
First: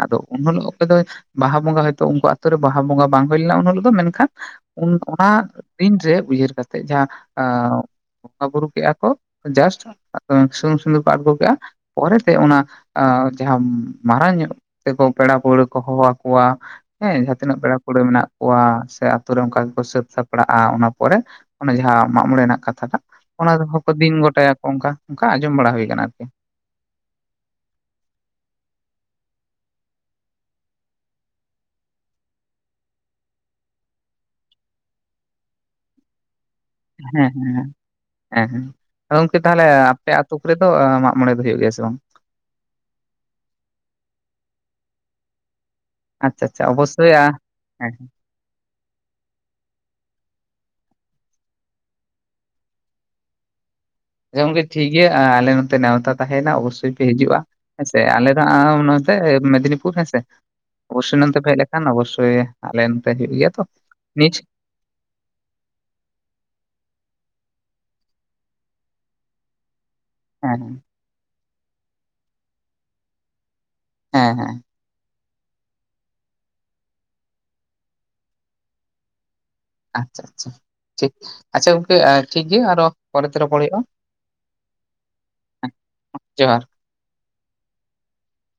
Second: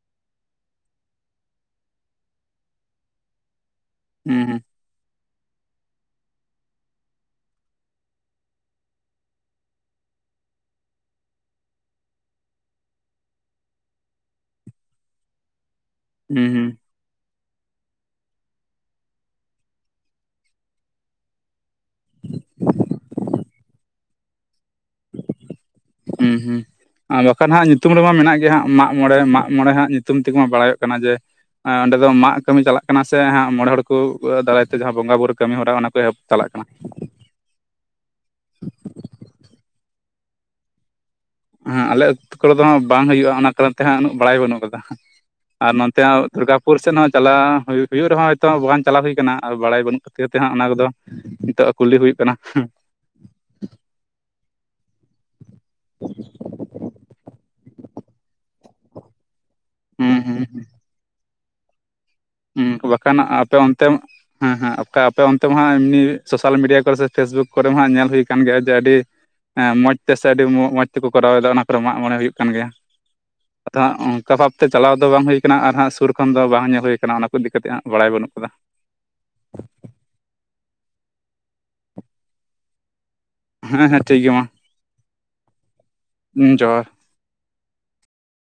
S1: ᱟᱫᱚ ᱩᱱ ᱦᱤᱞᱳᱜ ᱚᱠᱚᱭ ᱫᱚ ᱵᱟᱦᱟ ᱵᱚᱸᱜᱟ ᱦᱚᱳᱭᱛᱳ ᱩᱱᱠᱩ ᱟᱛᱳ ᱨᱮ ᱵᱟᱦᱟ ᱵᱚᱸᱜᱟ ᱵᱟᱝ ᱦᱩᱭ ᱞᱮᱱᱟ ᱩᱱ ᱦᱤᱞᱳᱜ ᱫᱚ ᱢᱮᱱᱠᱷᱟᱱ ᱚᱱᱟ ᱫᱤᱱᱨᱮ ᱩᱭᱦᱟᱹᱨ ᱠᱟᱛᱮᱜ ᱡᱟᱦᱟᱸ ᱵᱚᱸᱜᱟ ᱵᱩᱨᱩ ᱠᱮᱫᱮᱜᱼᱟ ᱠᱚ ᱡᱟᱥᱴ ᱥᱩᱱᱩᱢ ᱥᱤᱸᱫᱩᱨ ᱠᱚ ᱟᱬᱜᱚ ᱠᱮᱫᱼᱟ ᱯᱚᱨᱮᱛᱮ ᱚᱱᱟ ᱡᱟᱦᱟᱸ ᱢᱟᱨᱟᱝ ᱧᱚᱜ ᱥᱮᱠᱚ ᱯᱮᱲᱟ ᱯᱟᱹᱲᱦᱟᱹ ᱠᱚ ᱦᱚᱦᱚ ᱟᱠᱚᱣᱟ
S2: ᱦᱩᱸ
S1: ᱦᱮᱸ ᱡᱟᱦᱟᱸ ᱛᱤᱱᱟᱹᱜ ᱯᱮᱲᱟ ᱯᱟᱹᱲᱦᱟᱹ ᱢᱮᱱᱟᱜ ᱠᱚᱣᱟ ᱥᱮ ᱟᱛᱩᱨ ᱨᱮ ᱚᱱᱠᱟ ᱜᱮᱠᱚ ᱥᱟᱹᱛ ᱥᱟᱯᱲᱟᱜᱼᱟ ᱚᱱᱟ ᱯᱚᱨᱮ ᱚᱱᱟ ᱡᱟᱦᱟᱸ ᱢᱟᱜᱢᱚᱬᱮ ᱨᱮᱱᱟᱜ ᱠᱟᱛᱷᱟ ᱴᱟ ᱚᱱᱟᱦᱚᱸ ᱠᱚ ᱫᱤᱱ ᱜᱚᱴᱟᱭᱟᱠᱚ ᱚᱱᱠᱟ ᱚᱱᱠᱟ ᱟᱸᱡᱚᱢ ᱵᱟᱲᱟ ᱦᱩᱭᱩᱜᱼᱟ
S2: ᱦᱮᱸ ᱦᱩᱸ ᱵᱟᱠᱷᱟᱱ ᱦᱟᱸᱜ ᱧᱩᱛᱩᱢ ᱨᱮᱢᱟ ᱢᱮᱱᱟᱜ ᱜᱮᱭᱟ ᱦᱟᱸᱜ ᱢᱟᱜ ᱢᱚᱬᱮ ᱢᱟᱜ ᱢᱚᱬᱮ ᱦᱟᱸᱟᱜ ᱧᱩᱛᱩᱢ ᱛᱮᱜᱮᱢᱟ ᱵᱟᱲᱟᱭᱚᱜ ᱠᱟᱱᱟ ᱡᱮ ᱚᱸᱰᱮ ᱫᱚ ᱢᱟᱜ ᱠᱟᱹᱢᱤ ᱪᱟᱞᱟᱜ ᱠᱟᱱᱟ ᱥᱮ ᱦᱟᱸᱜ ᱢᱚᱬᱮ ᱦᱚᱲ ᱠᱚ ᱫᱟᱨᱟᱭ ᱛᱮ ᱡᱟᱦᱟᱸ ᱵᱚᱸᱜᱟ ᱵᱩᱨᱩᱳ ᱠᱟᱹᱢᱤ ᱦᱚᱨᱟ ᱚᱱᱟ ᱠᱚ ᱮᱯ ᱪᱟᱞᱟᱜ ᱠᱟᱱᱟ
S1: ᱦᱮᱸ ᱦᱮᱸ ᱦᱮᱸ ᱦᱮᱸ ᱟ ᱜᱚᱢᱠᱮ ᱛᱟᱦᱚᱞᱮ ᱟᱯᱮ ᱟᱛ ᱠᱚᱨᱮ ᱫᱚ ᱢᱟᱜ ᱢᱚᱬᱮ ᱫᱚ ᱦᱩᱭᱩᱜ ᱜᱮᱭᱟ ᱥᱮ
S2: ᱦᱮᱸ
S1: ᱵᱟᱝ
S2: ᱟᱞᱮ ᱟᱹᱛᱩ ᱠᱚᱨᱮ ᱫᱚ ᱦᱟᱜ ᱵᱟᱝ ᱦᱩᱭᱩᱜᱼᱟ ᱚᱱᱟ ᱠᱟᱨᱚᱱ ᱛᱮ ᱦᱟᱸᱜ ᱩᱱᱟᱹᱜ ᱵᱟᱲᱟᱭ ᱵᱟᱹᱱᱩᱜ ᱠᱟᱫᱟ ᱟᱨ
S1: ᱟᱪᱪᱷᱟ ᱟᱪᱪᱷᱟ
S2: ᱫᱩᱨᱜᱟᱯᱩᱨ ᱥᱮᱫ
S1: ᱚᱵᱚᱥᱥᱳᱭ
S2: ᱦᱚᱸ
S1: ᱟ
S2: ᱪᱟᱞᱟᱣ
S1: ᱦᱮᱸ
S2: ᱦᱩᱭᱩᱜ ᱨᱮᱦᱚᱸ ᱱᱤᱛᱚᱜ ᱵᱟᱜᱟᱱ ᱪᱟᱞᱟᱣ ᱦᱩᱭ ᱠᱟᱱᱟ ᱟᱨ ᱵᱟᱲᱟᱭ ᱵᱟᱹᱱᱩᱜ ᱠᱷᱟᱹᱛᱤᱨ ᱛᱮᱦᱟᱸᱜ ᱚᱱᱟ ᱠᱚᱫᱚ ᱱᱤᱛᱚᱜ ᱠᱩᱞᱤ ᱦᱩᱭᱩᱜ ᱠᱟᱱᱟ
S1: ᱦᱮ ᱜᱚᱝᱠᱮ ᱴᱷᱤᱠ ᱜᱮᱭᱟ ᱟᱞᱮ ᱱᱚᱛᱮ ᱱᱮᱣᱛᱟ ᱛᱟᱦᱮᱭᱱᱟ ᱚᱵᱚ ᱥᱳᱭ ᱯᱮ ᱦᱤᱡᱩᱜᱼᱟ ᱦᱮᱸᱥᱮ ᱟᱞᱮ ᱫᱚ ᱱᱚᱛᱮ ᱢᱮᱫᱽᱱᱤᱯᱩᱨ ᱦᱮᱸᱥᱮ
S2: ᱦᱩᱸ ᱦᱩᱸ
S1: ᱚᱵᱳ ᱥᱳᱭ ᱱᱚᱱᱛᱮ ᱠᱷᱟᱱ ᱚᱵᱚᱥᱥᱳᱭ
S2: ᱦᱩᱸ
S1: ᱟᱞᱮᱱᱛᱮ
S2: ᱵᱟᱠᱷᱟᱱ
S1: ᱦᱩᱭᱩᱜ ᱜᱮᱭᱟ
S2: ᱟᱯᱮ
S1: ᱛᱚ
S2: ᱚᱱᱛᱮ ᱦᱮᱸ
S1: ᱱᱤᱪ
S2: ᱦᱮᱸ ᱚᱠᱟ ᱟᱯᱮ ᱚᱱᱛᱮ ᱢᱟ ᱦᱟᱸᱜ ᱮᱢᱱᱤ ᱥᱳᱥᱟᱞ ᱢᱤᱰᱤᱭᱟ ᱠᱚᱨᱮ ᱥᱮ ᱯᱷᱮᱥᱵᱩᱠ ᱠᱚᱨᱮ ᱦᱟᱸᱜ ᱧᱮᱞ ᱦᱩᱭᱩᱠᱟᱱ ᱜᱮᱭᱟ ᱡᱮ ᱟᱹᱰᱤ ᱦᱮᱸ ᱢᱚᱸᱡ ᱛᱮᱥᱮ ᱟᱹᱰᱤ
S1: ᱦᱮᱸ
S2: ᱢᱚᱸᱡ ᱛᱮᱠᱚ ᱠᱚᱨᱟᱣᱮ ᱫᱟ ᱚᱱᱟ ᱠᱚᱨᱮ ᱢᱟᱜ ᱢᱚᱬᱮ ᱦᱩᱭᱩᱜ ᱠᱟᱱ ᱜᱮᱭᱟ ᱟᱫᱚ ᱦᱟᱸᱜ
S1: ᱦᱮᱸ
S2: ᱚᱝᱠᱟ
S1: ᱦᱮᱸ
S2: ᱵᱷᱟᱵᱽᱛᱮ ᱪᱟᱞᱟᱣ ᱫᱚ ᱵᱟᱝ ᱦᱩᱭ ᱠᱟᱱᱟ ᱟᱨ ᱦᱟᱸᱜ ᱥᱩᱨ ᱠᱷᱚᱱ ᱫᱚ ᱵᱟᱝ ᱧᱮᱞ ᱦᱩᱭ ᱠᱟᱱᱟ ᱠᱟᱱᱟ ᱚᱱᱟ ᱠᱚ ᱤᱫᱤ ᱠᱟᱛᱮᱫ ᱦᱟᱸᱜ ᱵᱟᱲᱟᱭ ᱵᱟᱹᱱᱩᱜ ᱠᱟᱫᱟ
S1: ᱟᱪᱪᱷᱟ ᱟᱪᱪᱷᱟ ᱴᱷᱤᱠ ᱟᱪᱪᱷᱟ ᱜᱟᱝᱠᱮ ᱴᱷᱤᱠ ᱜᱮᱭᱟ ᱟᱨᱚ ᱯᱚᱨᱮ ᱛᱮ ᱨᱚᱯᱚᱲ ᱦᱩᱭᱩᱜᱼᱟ
S2: ᱦᱮᱸ ᱦᱮᱸ ᱴᱷᱤᱠ ᱦᱩᱸ ᱡᱚᱦᱟᱨ